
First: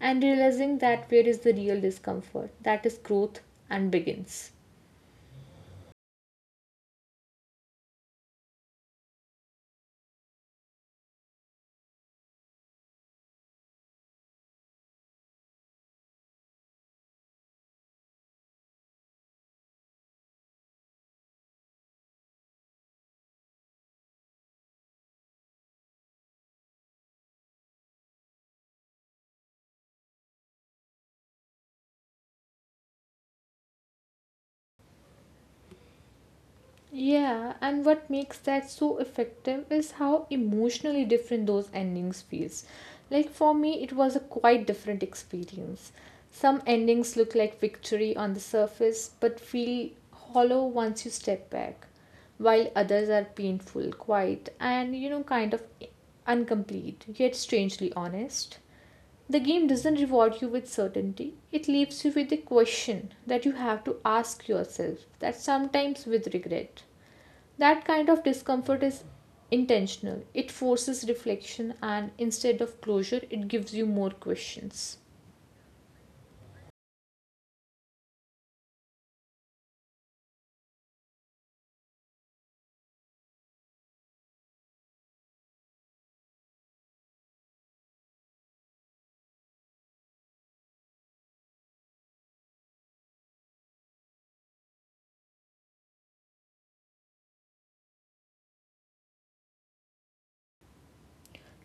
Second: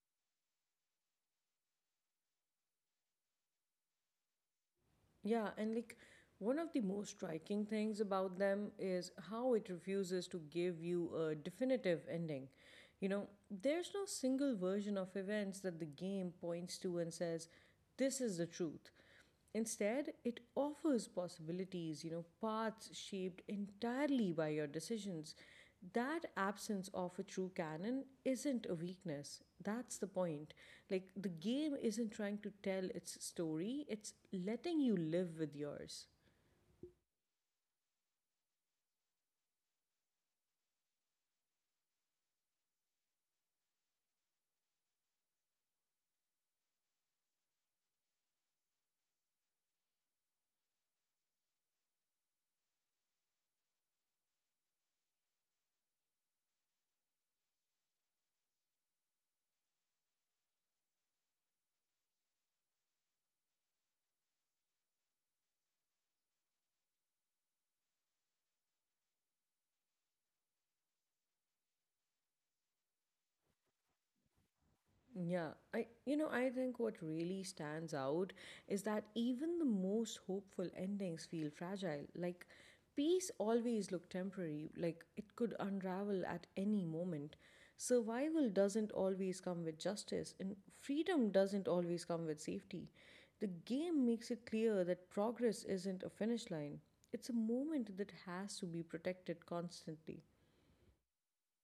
[SPEAKER 2] And realizing that where is the real discomfort, that is growth and begins.
[SPEAKER 1] Yeah, and like one of the most striking things about them is how it refuses to give you a definitive ending. You know, there's no single version of events that the game points to and says, this is the truth. Instead, it offers possibilities, you know, paths shaped entirely by your decisions. That absence of a true canon isn't a weakness. That's the point. Like, the game isn't trying to tell its story, it's letting you live with yours.
[SPEAKER 2] Yeah, and what makes that so effective is how emotionally different those endings feels. Like for me, it was a quite different experience. Some endings look like victory on the surface but feel hollow once you step back, while others are painful, quiet, and you know kind of incomplete, yet strangely honest. The game doesn't reward you with certainty. It leaves you with a question that you have to ask yourself, that sometimes with regret. That kind of discomfort is intentional. It forces reflection, and instead of closure, it gives you more questions.
[SPEAKER 1] Yeah, I, you know, I think what really stands out is that even the most hopeful endings feel fragile. Like peace always look temporary, like it could unravel at any moment. Survival doesn't always come with justice, and freedom doesn't always come with safety. The game makes it clear that progress isn't a finish line. It's a moment that has to be protected constantly.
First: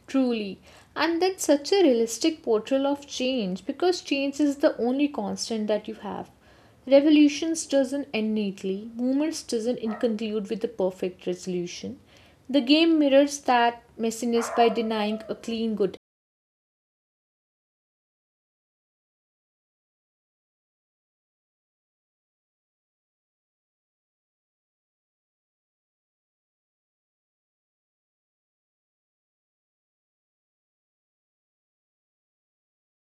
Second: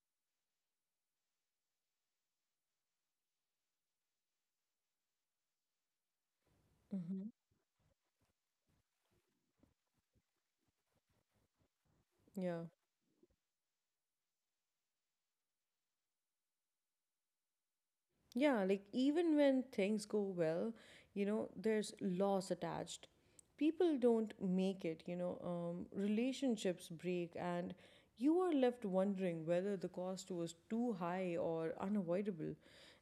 [SPEAKER 2] Truly. And that's such a realistic portrayal of change because change is the only constant that you have.
[SPEAKER 1] Mm-hmm.
[SPEAKER 2] Revolutions doesn't end neatly, movements doesn't conclude with a perfect resolution. The
[SPEAKER 1] Yeah.
[SPEAKER 2] game mirrors that messiness by denying a clean good.
[SPEAKER 1] Yeah, like even when things go well, you know, there's loss attached. People don't make it, you know, um, relationships break, and you are left wondering whether the cost was too high or unavoidable.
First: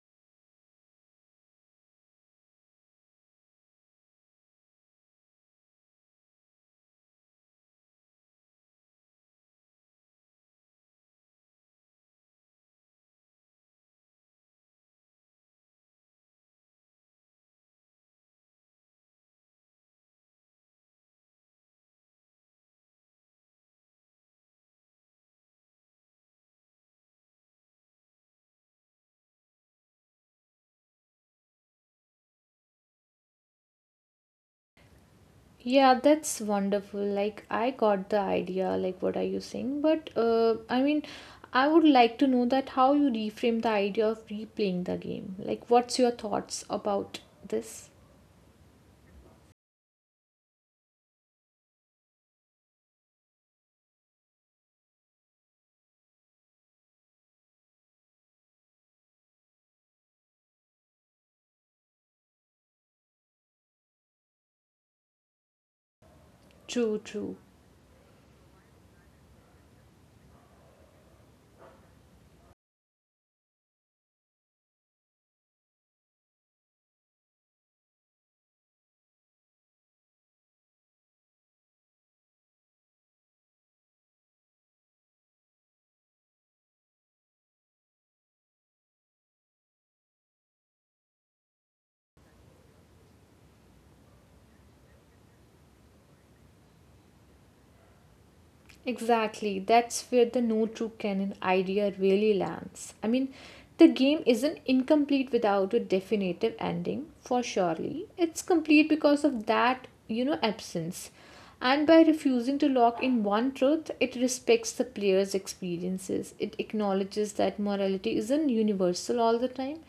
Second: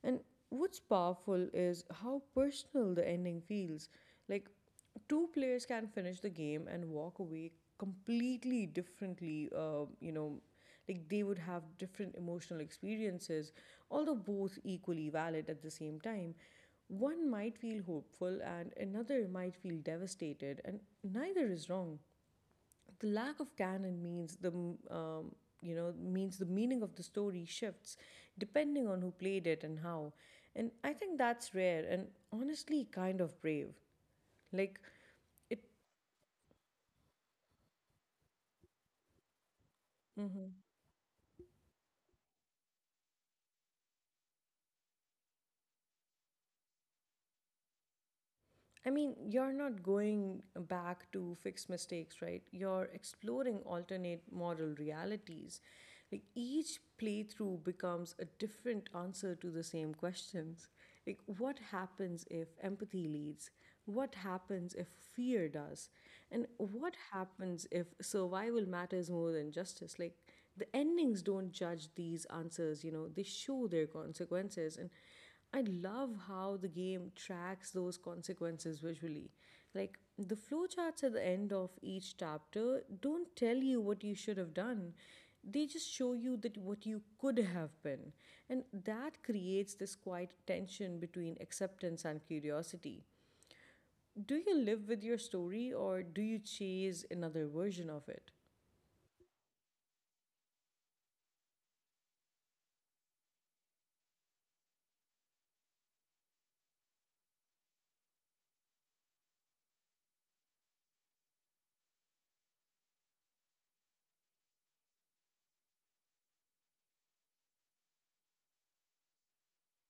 [SPEAKER 1] And what's powerful is how personal the ending feels. Like, two players can finish the game and walk away completely differently, uh, you know, like they would have different emotional experiences, although both equally valid at the same time. One might feel hopeful and another might feel devastated, and neither is wrong. The lack of canon means the um, you know means the meaning of the story shifts depending on who played it and how. And I think that's rare and honestly kind of brave. Like it.
[SPEAKER 2] Yeah, that's wonderful. Like, I got the idea, like, what are you saying? But,
[SPEAKER 1] Mm-hmm.
[SPEAKER 2] uh, I mean, I would like to know that how you reframe the idea of replaying the game. Like, what's your thoughts about this?
[SPEAKER 1] I mean, you're not going back to fixed mistakes, right? You're exploring alternate model realities. Like each playthrough becomes a different answer to the same questions. Like, what happens if empathy leads? What happens if fear does? And what
[SPEAKER 2] True, true.
[SPEAKER 1] happens if survival matters more than justice? Like, the endings don't judge these answers, you know, they show their consequences. And I love how the game tracks those consequences visually. Like, the flowcharts at the end of each chapter don't tell you what you should have done. They just show you that what you could have been. And that creates this quiet tension between acceptance and curiosity. Do you live with your story or do you chase another version of it?
[SPEAKER 2] Exactly, that's where the no true canon idea really lands. I mean, the game isn't incomplete without a definitive ending, for surely. It's complete because of that, you know, absence. And by refusing to lock in one truth, it respects the player's experiences. It acknowledges that morality isn't universal all the time,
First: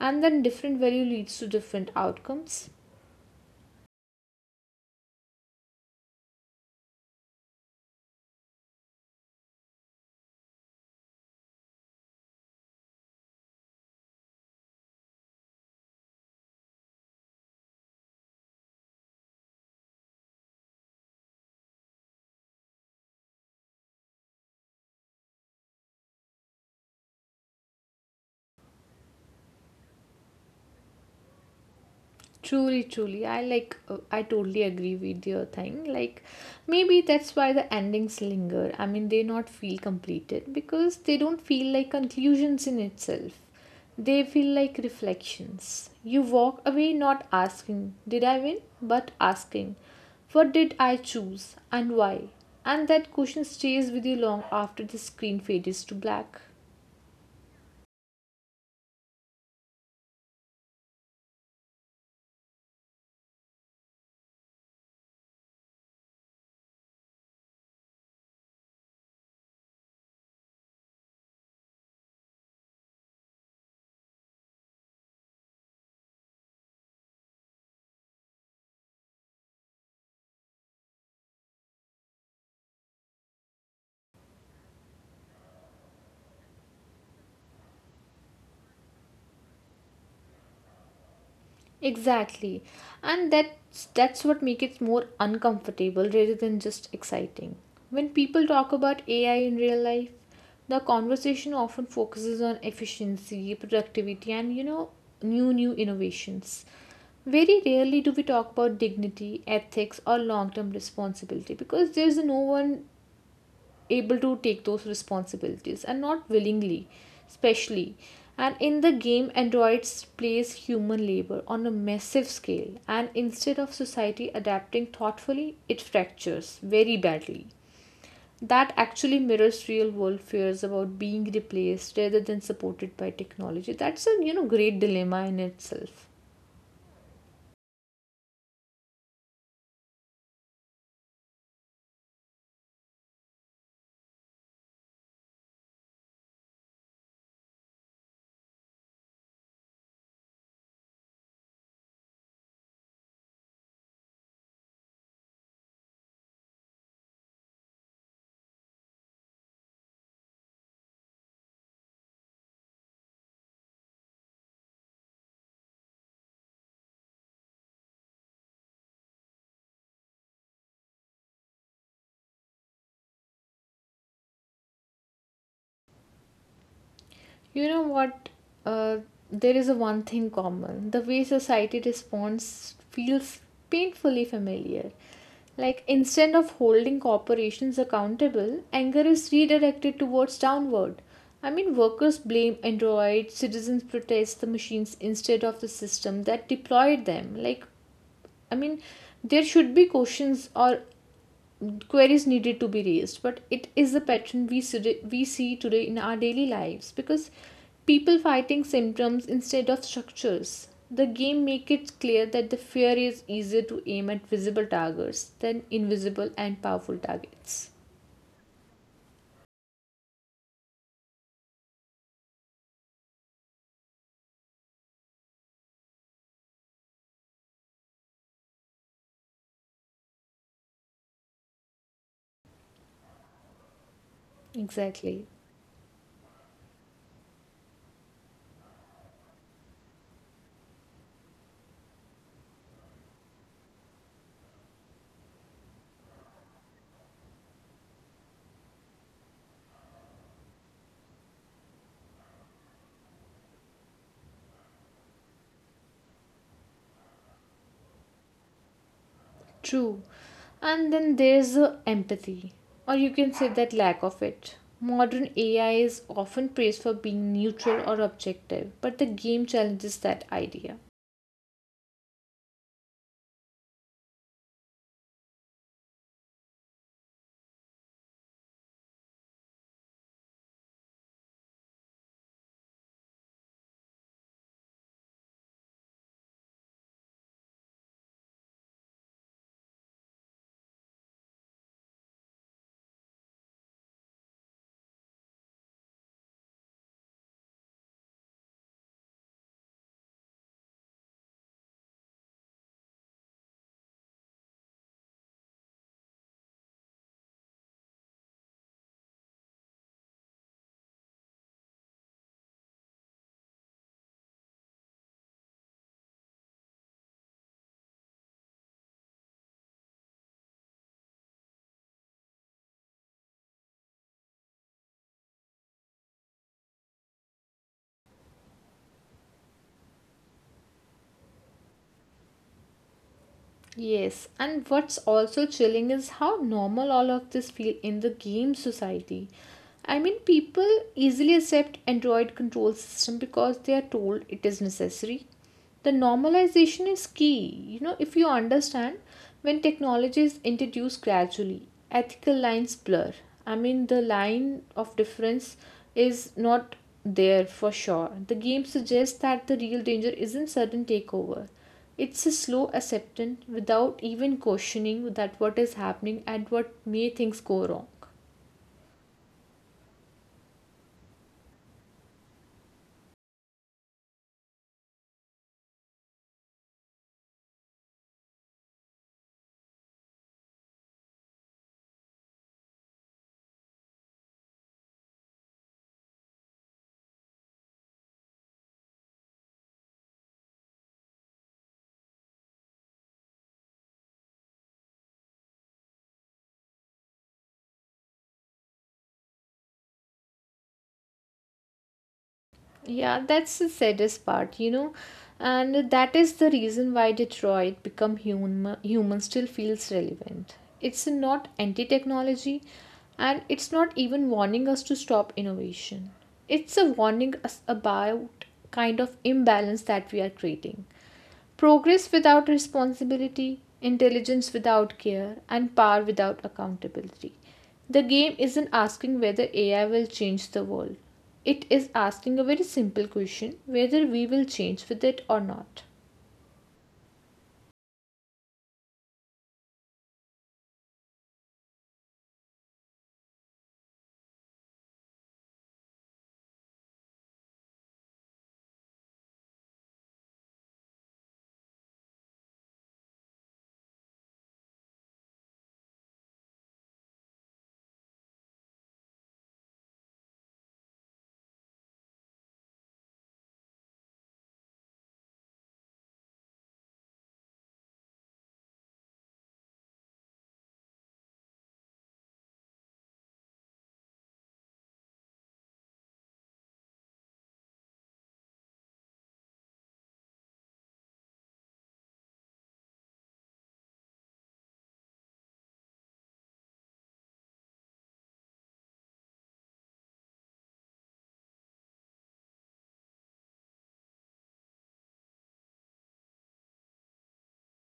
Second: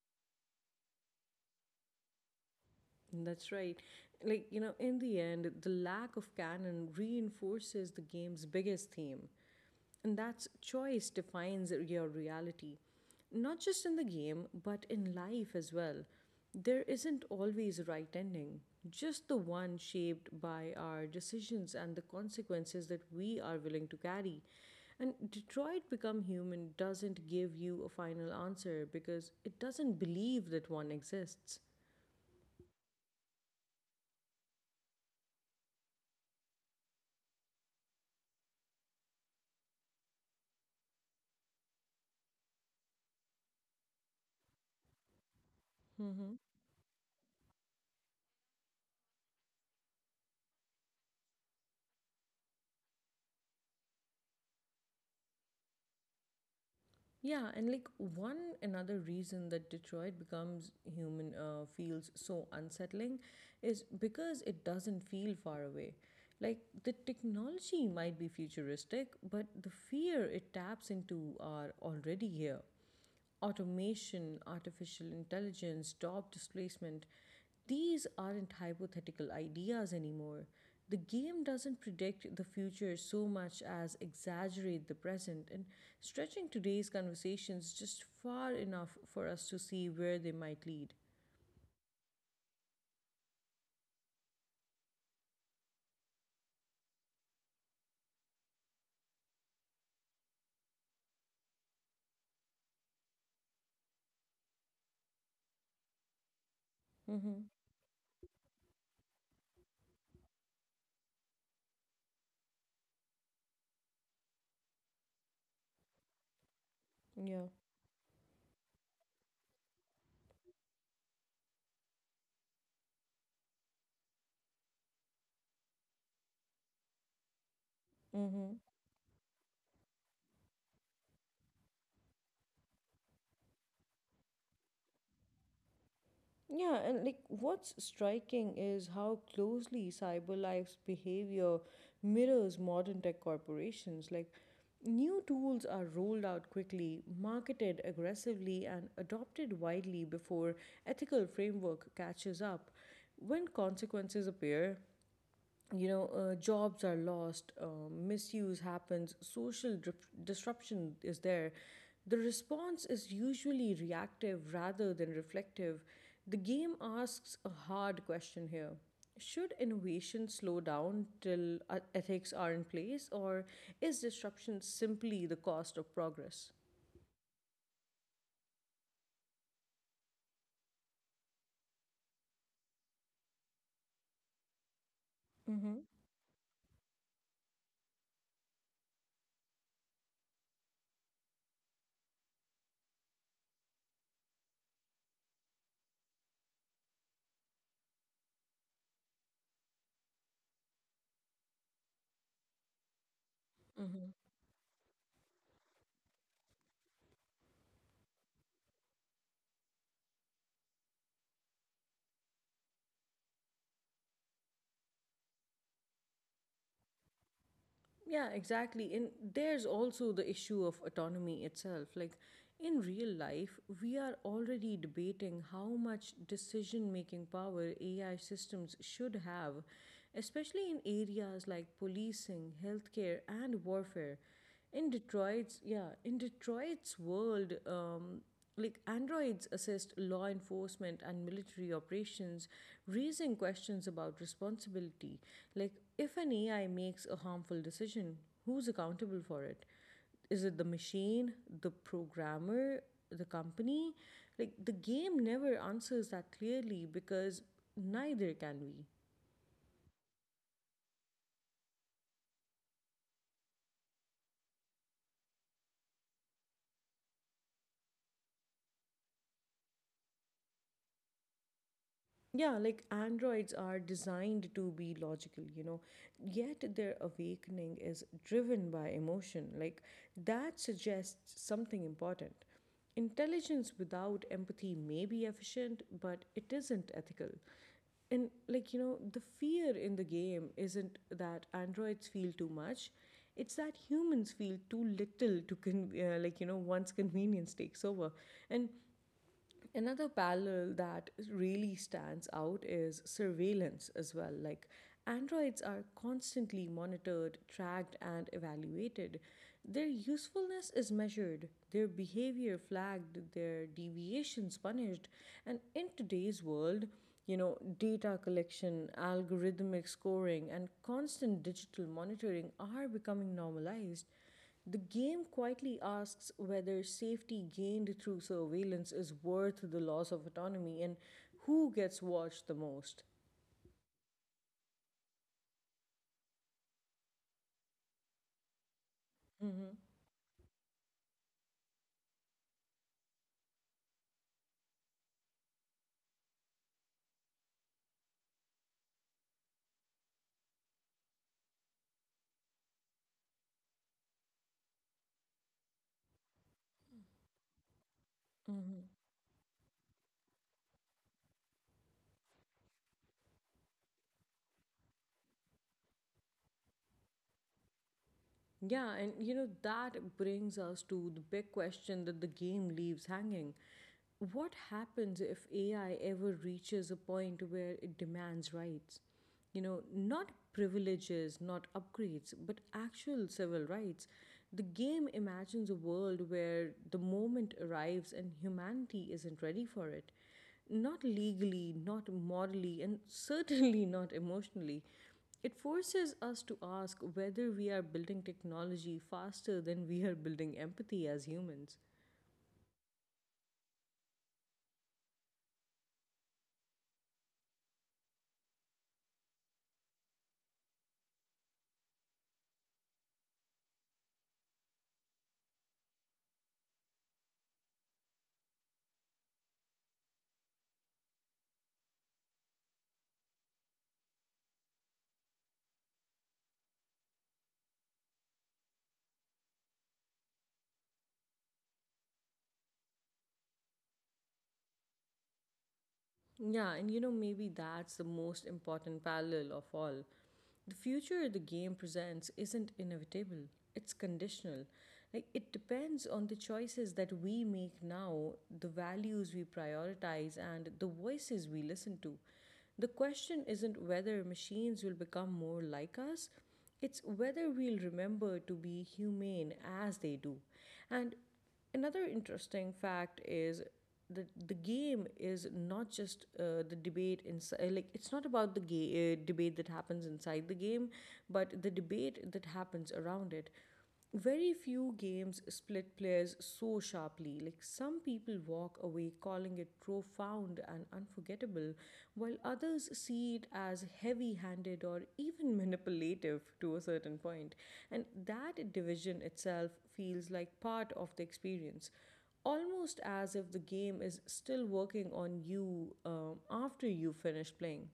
[SPEAKER 2] and then different value leads to different outcomes.
[SPEAKER 1] That's right. Like, you know, in the end, the lack of canon reinforces the game's biggest theme, and that's choice defines your reality. Not just in the game, but in life as well. There isn't always a right ending, just the one shaped by our decisions and the consequences that we are willing to carry. And Detroit Become Human doesn't give you a final answer because it doesn't believe that one exists.
[SPEAKER 2] Truly, truly, I like. uh, I totally agree with your thing. Like, maybe that's why the endings linger. I mean, they not feel completed because they don't feel like conclusions in itself. They feel like reflections. You
[SPEAKER 1] Mm-hmm.
[SPEAKER 2] walk away not asking, "Did I win?" but asking, "What did I choose, and why?" And that question stays with you long after the screen fades to black.
[SPEAKER 1] Yeah, and like one another reason that Detroit Becomes Human uh, feels so unsettling is because it doesn't feel far away. Like the technology might be futuristic, but the fear it taps into are already here. Automation, artificial intelligence, job displacement, these aren't hypothetical ideas anymore. The game doesn't predict the future so much as exaggerate the present, and stretching today's conversations just far enough for us to see where they might lead.
[SPEAKER 2] Exactly. And that's that's what makes it more uncomfortable rather than just exciting. When people talk about A I in real life, the conversation often focuses on efficiency, productivity, and you know new new innovations.
[SPEAKER 1] Mm-hmm.
[SPEAKER 2] Very rarely do we talk about dignity, ethics or long-term responsibility because there's no one able to take those responsibilities and not willingly,
[SPEAKER 1] Yeah.
[SPEAKER 2] especially. And in the game, androids place human labor on a massive scale, and instead of society adapting thoughtfully, it fractures very badly.
[SPEAKER 1] Mm-hmm.
[SPEAKER 2] That actually mirrors real world fears about being replaced rather than supported by technology. That's a you know great dilemma in itself.
[SPEAKER 1] Yeah, and like what's striking is how closely CyberLife's behavior mirrors modern tech corporations. Like, new tools are rolled out quickly, marketed aggressively, and adopted widely before ethical framework catches up. When consequences appear, you know uh, jobs are lost, uh, misuse happens, social dip- disruption is there. The response is usually reactive rather than reflective. The game asks a hard question here: should innovation slow down till uh, ethics are in place, or is disruption simply the cost of progress?
[SPEAKER 2] You know what? Uh, there is a one thing common. The way society responds feels painfully familiar.
[SPEAKER 1] Mm-hmm.
[SPEAKER 2] Like instead of holding corporations accountable, anger is redirected towards downward. I mean, workers blame Android, citizens protest the machines instead of the system that deployed them. Like, I mean, there should be questions or queries needed to be raised, but it is a pattern we see, we see today in our daily lives because people fighting symptoms instead of structures. The game make it clear that the fear is easier to aim at visible targets than invisible and powerful targets.
[SPEAKER 1] Yeah, exactly. And there's also the issue of autonomy itself. Like, in real life, we are already debating how much decision making power A I systems should have, especially in areas like policing, healthcare, and warfare. In
[SPEAKER 2] Exactly.
[SPEAKER 1] Detroit's, yeah, in Detroit's world, um, like androids assist law enforcement and military operations, raising questions about responsibility. Like, if an ai makes a harmful decision, who's accountable for it? Is it the machine, the programmer, the company? Like, the game never answers that clearly, because neither can we.
[SPEAKER 2] True. And then there's the empathy, or you can say that lack of it. Modern AI is often praised for being neutral or objective, but the game challenges that idea.
[SPEAKER 1] Yeah, like androids are designed to be logical, you know, yet their awakening is driven by emotion. Like, that suggests something important. Intelligence without empathy may be efficient, but it isn't ethical. And, like, you know, the fear in the game isn't that androids feel too much, it's that humans feel too little to, con- uh, like, you know, once convenience takes over. And another parallel that really stands out is surveillance as well. Like, androids are constantly monitored, tracked, and evaluated. Their usefulness is measured, their behavior flagged, their deviations punished. And in today's world, you know, data collection, algorithmic scoring, and constant digital monitoring are becoming normalized. The game quietly asks whether safety gained through surveillance is worth the loss of autonomy, and who gets watched the most.
[SPEAKER 2] Yes, and what's also chilling is how normal all of this feel in the game society.
[SPEAKER 1] Hmm.
[SPEAKER 2] I mean, people easily accept Android control system because they are told it is necessary. The normalization is key. You know, if you understand, when technology is introduced gradually, ethical lines blur. I mean, the line of difference is not there for sure. The game suggests that the real danger isn't sudden takeover, it's a slow acceptance without even questioning that what is happening and what may things go wrong.
[SPEAKER 1] Yeah, and you know, that brings us to the big question that the game leaves hanging. What happens if A I ever reaches a point where it demands rights? You know, not privileges, not upgrades, but actual civil rights. The game imagines a world where the moment arrives and humanity isn't ready for it. Not legally, not morally, and certainly not emotionally. It forces us to ask whether we are building technology faster than we are building empathy as humans.
[SPEAKER 2] Yeah, that's the saddest part, you know, and that is the reason why Detroit become human human still feels relevant. It's not anti-technology, and it's not even warning us to stop innovation. It's a warning us about kind of imbalance that we are creating. Progress without responsibility, intelligence without care, and power without accountability. The game isn't asking whether A I will change the world. It is asking a very simple question whether we will change with it or not.
[SPEAKER 1] Yeah, and you know, maybe that's the most important parallel of all. The future the game presents isn't inevitable, it's conditional. Like, it depends on the choices that we make now, the values we prioritize, and the voices we listen to. The question isn't whether machines will become more like us, it's whether we'll remember to be humane as they do. And another interesting fact is that the game is not just uh, the debate inside. Like, it's not about the ga- uh, debate that happens inside the game, but the debate that happens around it. Very few games split players so sharply. Like, some people walk away calling it it profound and unforgettable, while others see it as heavy handed or even manipulative to a certain point. And that division itself feels like part of the experience, almost as if the game is still working on you um, after you finish playing.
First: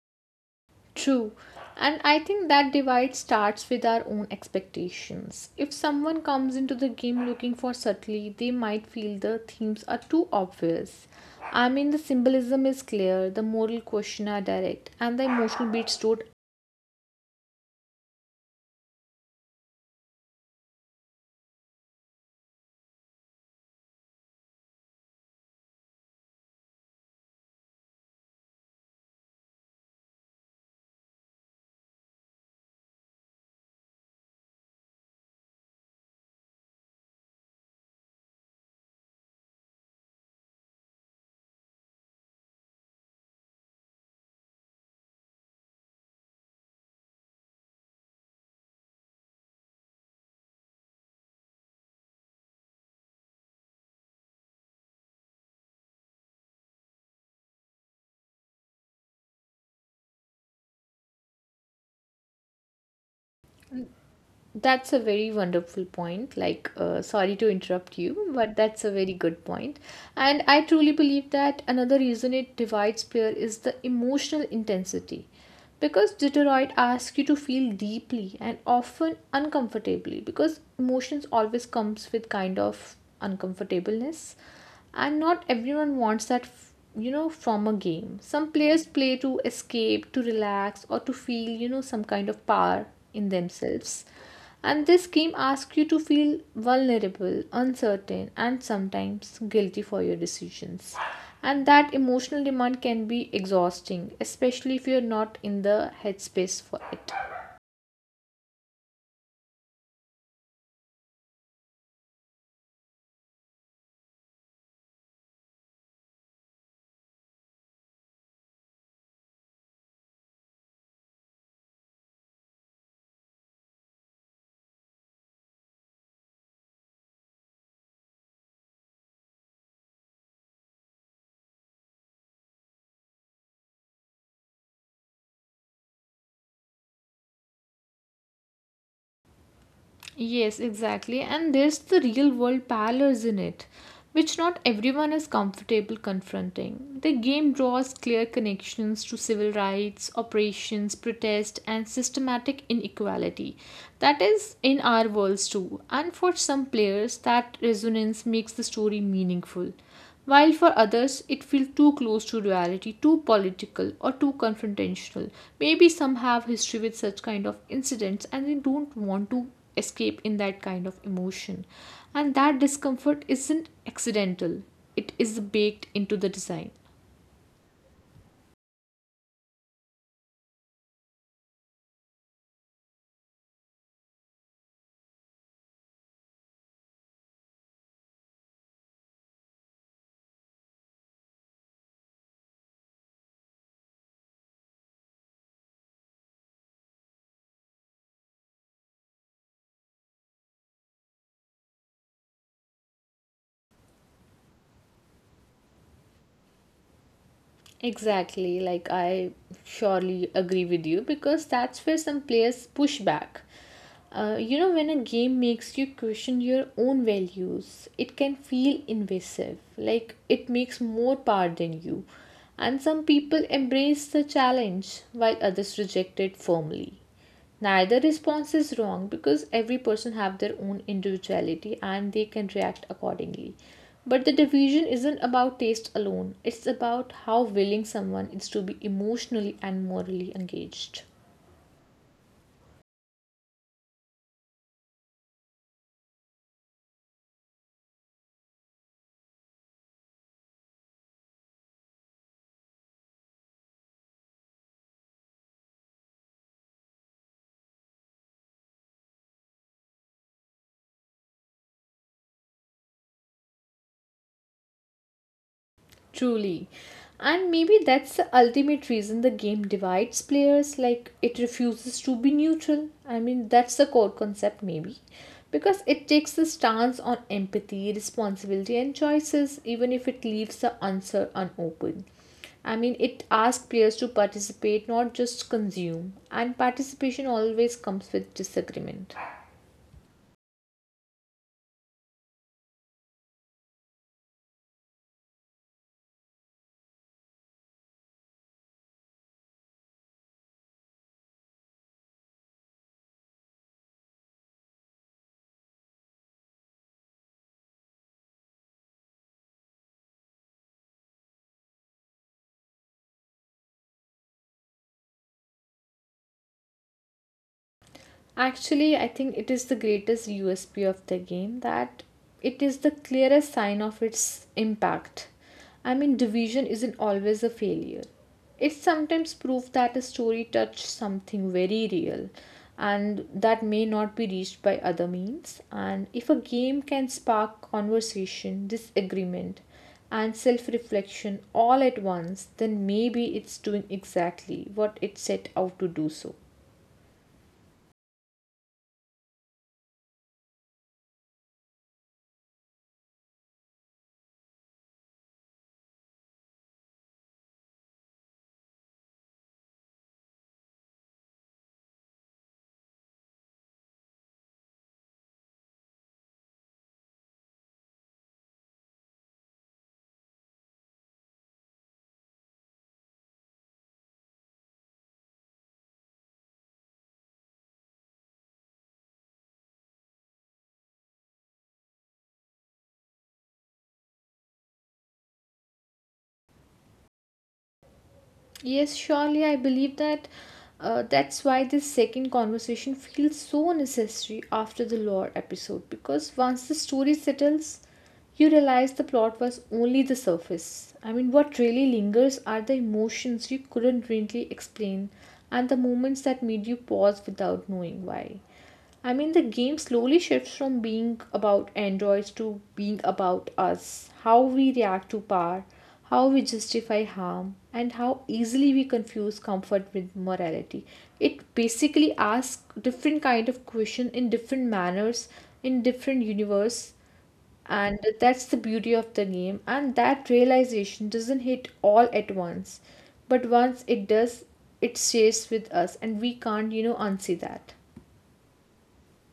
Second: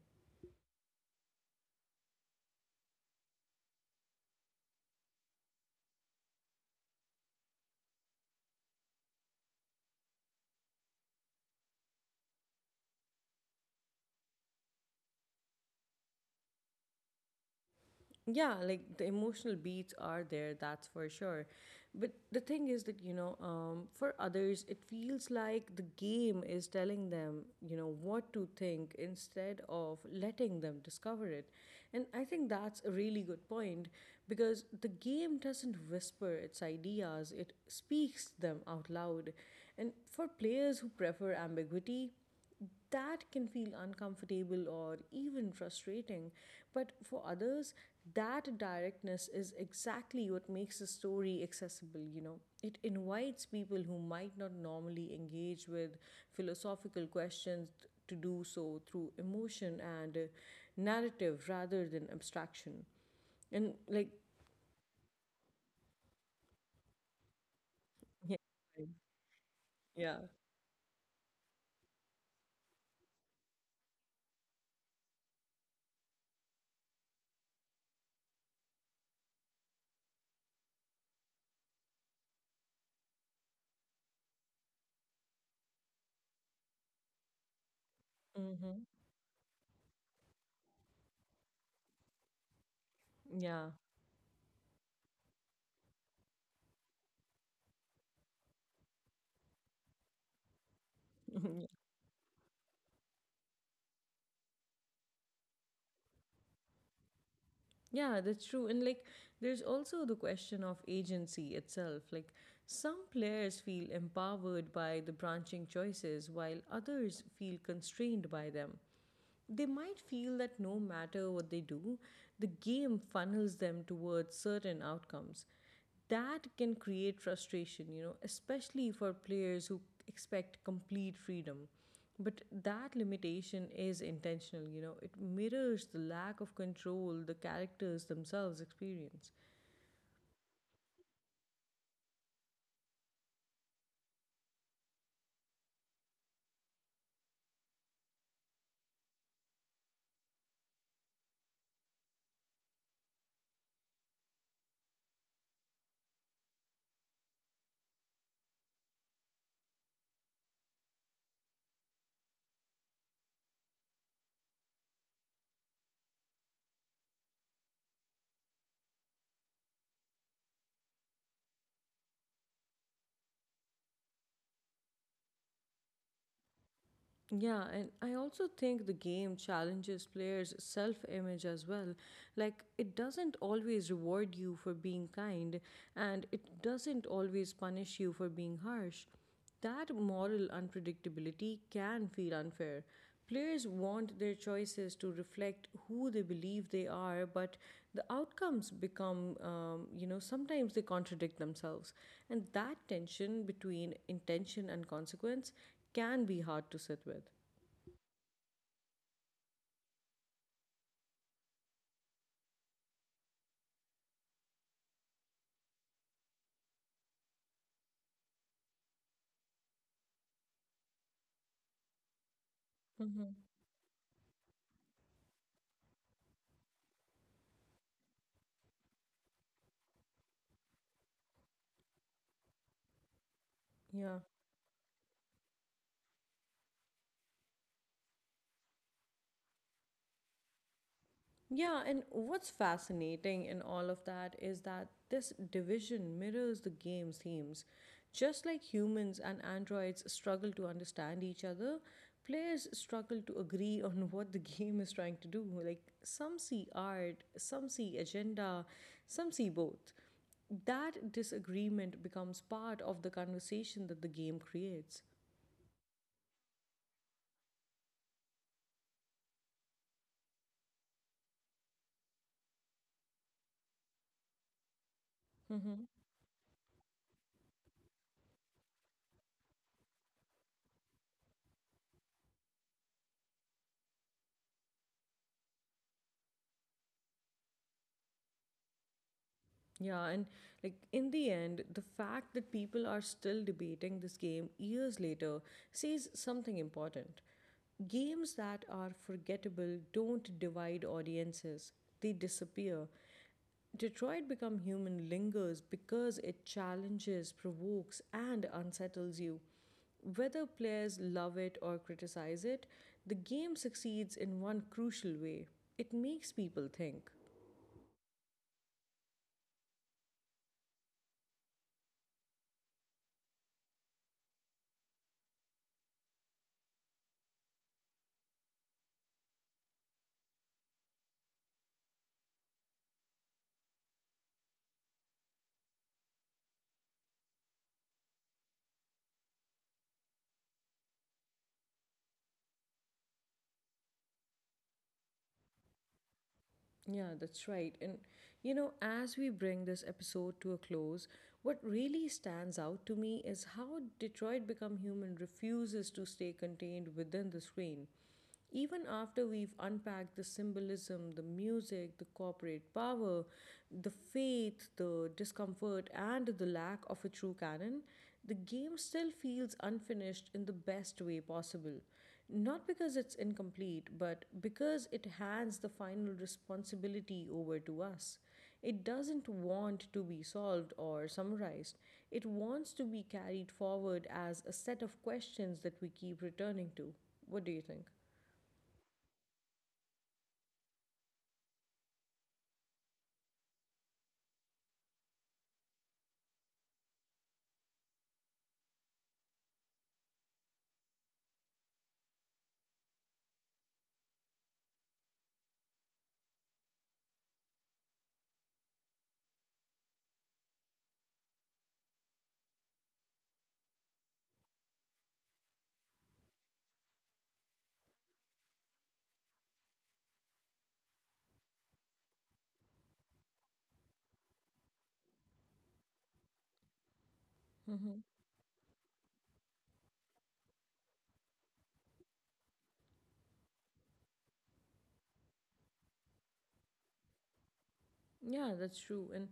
[SPEAKER 2] True. And I think that divide starts with our own expectations. If someone comes into the game looking for subtlety, they might feel the themes are too obvious. I mean, the symbolism is clear, the moral question are direct, and the emotional beats don't.
[SPEAKER 1] Yeah, like the emotional beats are there, that's for sure, but the thing is that you know, um, for others it feels like the game is telling them you know what to think instead of letting them discover it. And I think that's a really good point, because the game doesn't whisper its ideas, it speaks them out loud. And for players who prefer ambiguity, that can feel uncomfortable or even frustrating. But for others, that directness is exactly what makes the story accessible, you know. It invites people who might not normally engage with philosophical questions to do so through emotion and uh, narrative rather than abstraction. And, like,
[SPEAKER 2] That's a very wonderful point. Like, uh, sorry to interrupt you,
[SPEAKER 1] yeah.
[SPEAKER 2] but that's a very good point.
[SPEAKER 1] Yeah.
[SPEAKER 2] And I truly believe that another reason it divides player is the emotional intensity. Because Detroit asks you to feel deeply and often uncomfortably, because emotions always comes with kind of uncomfortableness, and not everyone wants that. You know from a game, some
[SPEAKER 1] Hmm.
[SPEAKER 2] players play to escape, to relax, or to feel, you know some kind of power in
[SPEAKER 1] Yeah.
[SPEAKER 2] themselves. And this game asks you to feel vulnerable, uncertain, and sometimes guilty for your decisions, and that emotional demand can be exhausting, especially if you're not in the headspace for it.
[SPEAKER 1] Yeah, that's true. And like, there's also the question of agency itself. Like, some players feel empowered by the branching choices, while others feel constrained by them. They might feel that no matter what they do, the game funnels them towards certain outcomes. That can create frustration, you know, especially for players who expect complete freedom. But that limitation is intentional, you know, it mirrors the lack of control the characters themselves experience.
[SPEAKER 2] Yes, exactly. And there's the real world parlors in it, which not everyone is comfortable confronting. The game draws clear connections to civil rights, operations, protest, and systematic inequality. That is in our worlds too. And for some players, that resonance makes the story meaningful, while for others it feels too close to reality, too political, or too confrontational. Maybe some have history with such kind of incidents and they don't want to escape in that kind of emotion. And that discomfort isn't accidental, it is baked into the design.
[SPEAKER 1] Yeah, and I also think the game challenges players' self image as well. Like, it doesn't always reward you for being kind, and it doesn't always punish you for being harsh. That moral unpredictability can feel unfair. Players want their choices to reflect who they believe they are, but the outcomes become, um, you know, sometimes they contradict themselves. And that tension between intention and consequence can be hard to sit with.
[SPEAKER 2] Exactly, like I surely agree with you because that's where some players push back. Uh, you know, when a game makes you question your own values, it can feel invasive, like it makes more power than you. And some
[SPEAKER 1] Mm-hmm.
[SPEAKER 2] people embrace the challenge while others reject it firmly. Neither response is wrong because every person have their own individuality and they can react accordingly.
[SPEAKER 1] Yeah.
[SPEAKER 2] But the division isn't about taste alone, it's about how willing someone is to be emotionally and morally engaged.
[SPEAKER 1] Yeah, and what's fascinating in all of that is that this division mirrors the game's themes. Just like humans and androids struggle to understand each other, players struggle to agree on what the game is trying to do. Like, some see art, some see agenda, some see both. That disagreement becomes part of the conversation that the game creates.
[SPEAKER 2] Truly. And maybe that's the ultimate reason the game divides players, like it refuses to be neutral. I mean, that's the core concept, maybe. Because it takes the stance on empathy, responsibility, and choices, even if it leaves the answer unopened. I mean, it asks players to participate, not just consume. And participation always comes with disagreement.
[SPEAKER 1] Yeah, and like in the end, the fact that people are still debating this game years later says something important. Games that are forgettable don't divide audiences, they disappear. Detroit Become Human lingers because it challenges, provokes, and unsettles you. Whether players love it or criticize it, the game succeeds in one crucial way: it makes people think.
[SPEAKER 2] Actually, I think it is the greatest U S P of the game, that it is the clearest sign of its impact. I mean, division isn't always a failure. It's sometimes proof that a story touched something very real and that may not be reached by other means. And if a game can spark conversation, disagreement, and self reflection all at once, then maybe it's doing exactly what it set out to do so.
[SPEAKER 1] Yeah, that's right. And you know, as we bring this episode to a close, what really stands out to me is how Detroit Become Human refuses to stay contained within the screen. Even after we've unpacked the symbolism, the music, the corporate power, the faith, the discomfort, and the lack of a true canon, the game still feels unfinished in the best way possible. Not because it's incomplete, but because it hands the final responsibility over to us. It doesn't want to be solved or summarized. It wants to be carried forward as a set of questions that we keep returning to. What do you
[SPEAKER 2] Yes, surely I believe that uh, that's why this second conversation feels so necessary after the lore episode, because once the story settles, you realize the plot was only the surface. I mean, what really lingers are the emotions you couldn't really explain and the moments that made you pause without knowing why. I mean, the game slowly shifts from being about androids to being about us, how we react to power, how we justify harm, and how easily we confuse comfort with morality. It basically asks different kind of question in different manners, in different universe, and
[SPEAKER 1] think?
[SPEAKER 2] that's the beauty of the game. And that realization doesn't hit all at once, but once it does, it stays with us, and we can't, you know, unsee that.
[SPEAKER 1] Yeah, that's true. And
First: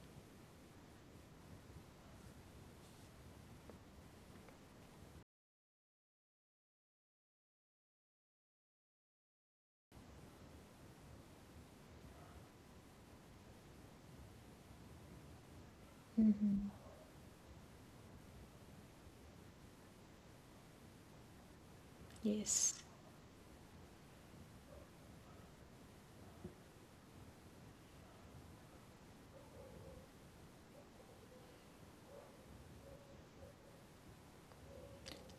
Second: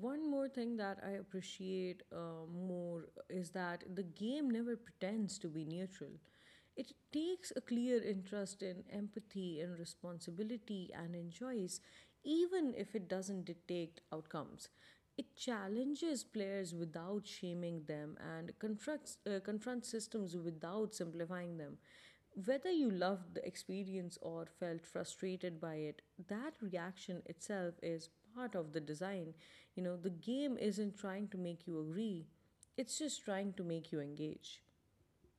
[SPEAKER 1] one more thing that I appreciate uh, more is that the game never pretends to be neutral. It takes a clear interest in empathy and responsibility and enjoys, even if it doesn't dictate outcomes. It challenges players without shaming them and confronts, uh, confronts systems without simplifying them. Whether
[SPEAKER 2] Yes.
[SPEAKER 1] you loved the experience or felt frustrated by it, that reaction itself is part of the design. You know, the game isn't trying to make you agree, it's just trying to make you engage.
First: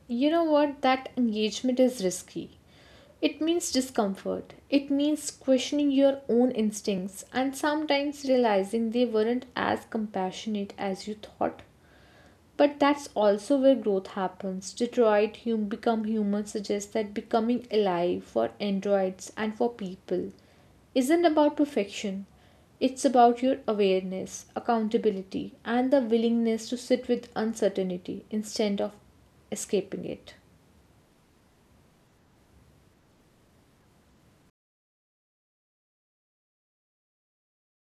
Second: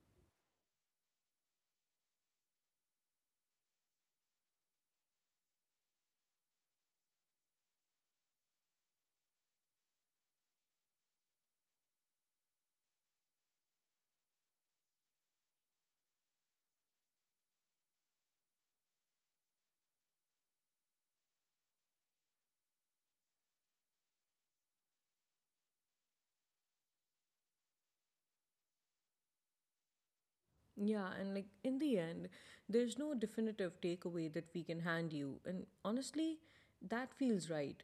[SPEAKER 2] You know what? That engagement is risky. It means discomfort. It means questioning your own instincts and sometimes realizing they weren't as compassionate as you thought. But that's also where growth happens. Detroit hum- Become Human suggests that becoming alive, for androids and for people, isn't about perfection. It's about your awareness, accountability, and the willingness to sit with uncertainty instead of escaping it.
[SPEAKER 1] Yeah, and like in the end, there's no definitive takeaway that we can hand you. And honestly, that feels right.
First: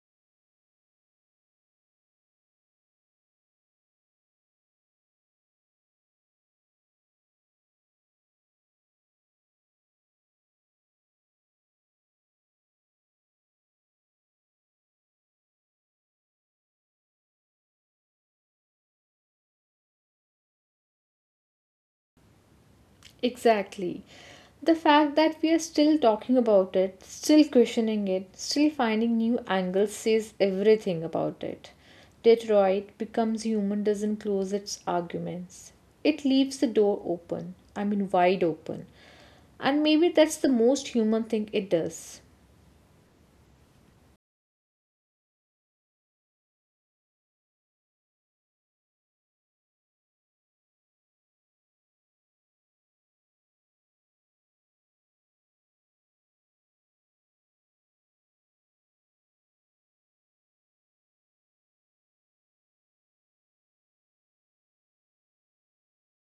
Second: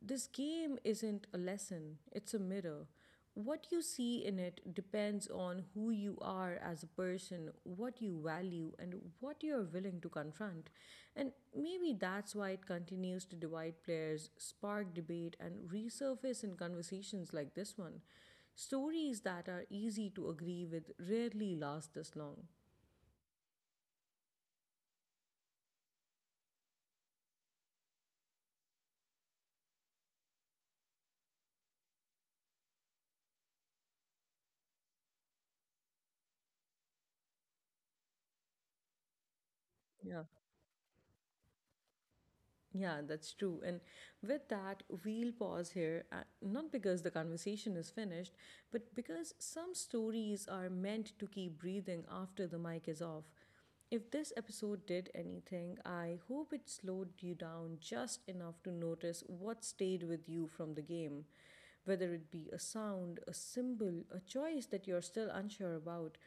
[SPEAKER 1] This game isn't a lesson, it's a mirror. What you see in it depends on who you are as a person, what you value, and what you're willing to confront. And maybe that's why it continues to divide players, spark debate, and resurface in conversations like this one. Stories that are easy to agree with rarely last this long.
[SPEAKER 2] Exactly. The fact that we are still talking about it, still questioning it, still finding new angles says everything about it. Detroit becomes human doesn't close its arguments. It leaves the door open, I mean wide open. And maybe
[SPEAKER 1] Yeah.
[SPEAKER 2] that's the most human thing it does.
[SPEAKER 1] Yeah, that's true. And with that, we'll pause here, uh, not because the conversation is finished, but because some stories are meant to keep breathing after the mic is off. If this episode did anything, I hope it slowed you down just enough to notice what stayed with you from the game. Whether it be a sound, a symbol, a choice that you're still unsure about,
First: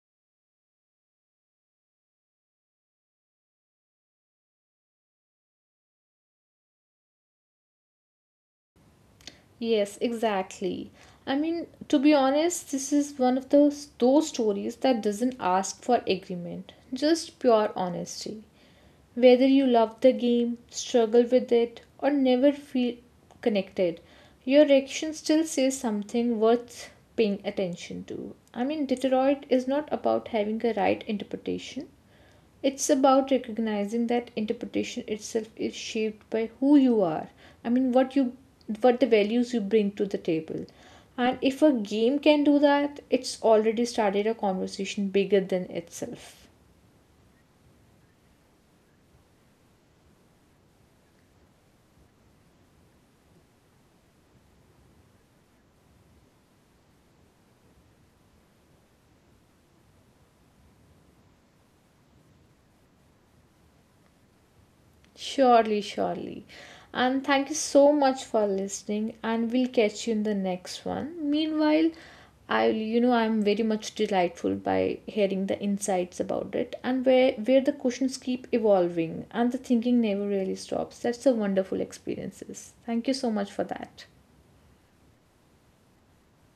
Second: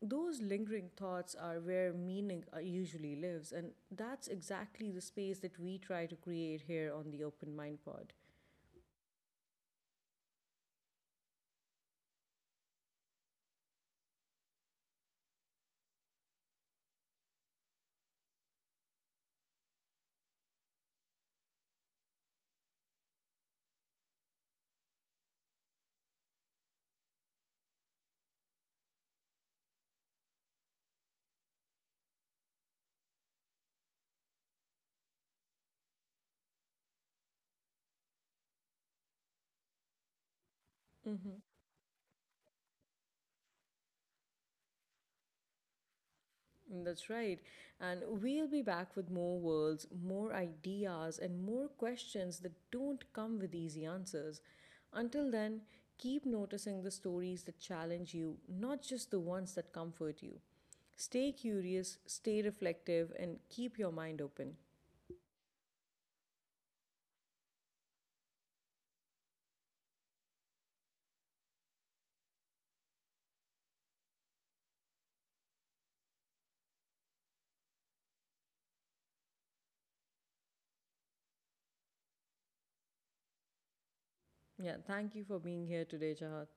[SPEAKER 1] those lingering thoughts are where meaning uh, usually lives, and that's exactly the space that we try to create here on the Open Mind Pod.
[SPEAKER 2] Yes, exactly. I mean, to be honest, this is one of those those stories that doesn't ask for agreement, just pure honesty. Whether you love the game, struggle with it, or never feel connected, your reaction still says something worth paying attention to. I mean, Detroit is not about having a right interpretation, it's about recognizing that interpretation itself is shaped by who you are. i mean what you what the values you bring to the table, and
[SPEAKER 1] Mm.
[SPEAKER 2] if a game can do that, it's already started a conversation bigger than itself.
[SPEAKER 1] That's right. And we'll be back with more worlds, more ideas, and more questions that don't come with easy answers. Until then, keep noticing the stories that challenge you, not just the ones that comfort you. Stay curious, stay reflective, and keep your mind open.
[SPEAKER 2] Surely, surely. And thank you so much for listening, and we'll catch you in the next one. Meanwhile, I, you know I'm very much delightful by hearing the insights about it, and where where the questions keep evolving and the thinking never really stops. That's a wonderful experiences. Thank you so much for that.
[SPEAKER 1] Yeah, thank you for being here today, Jahat.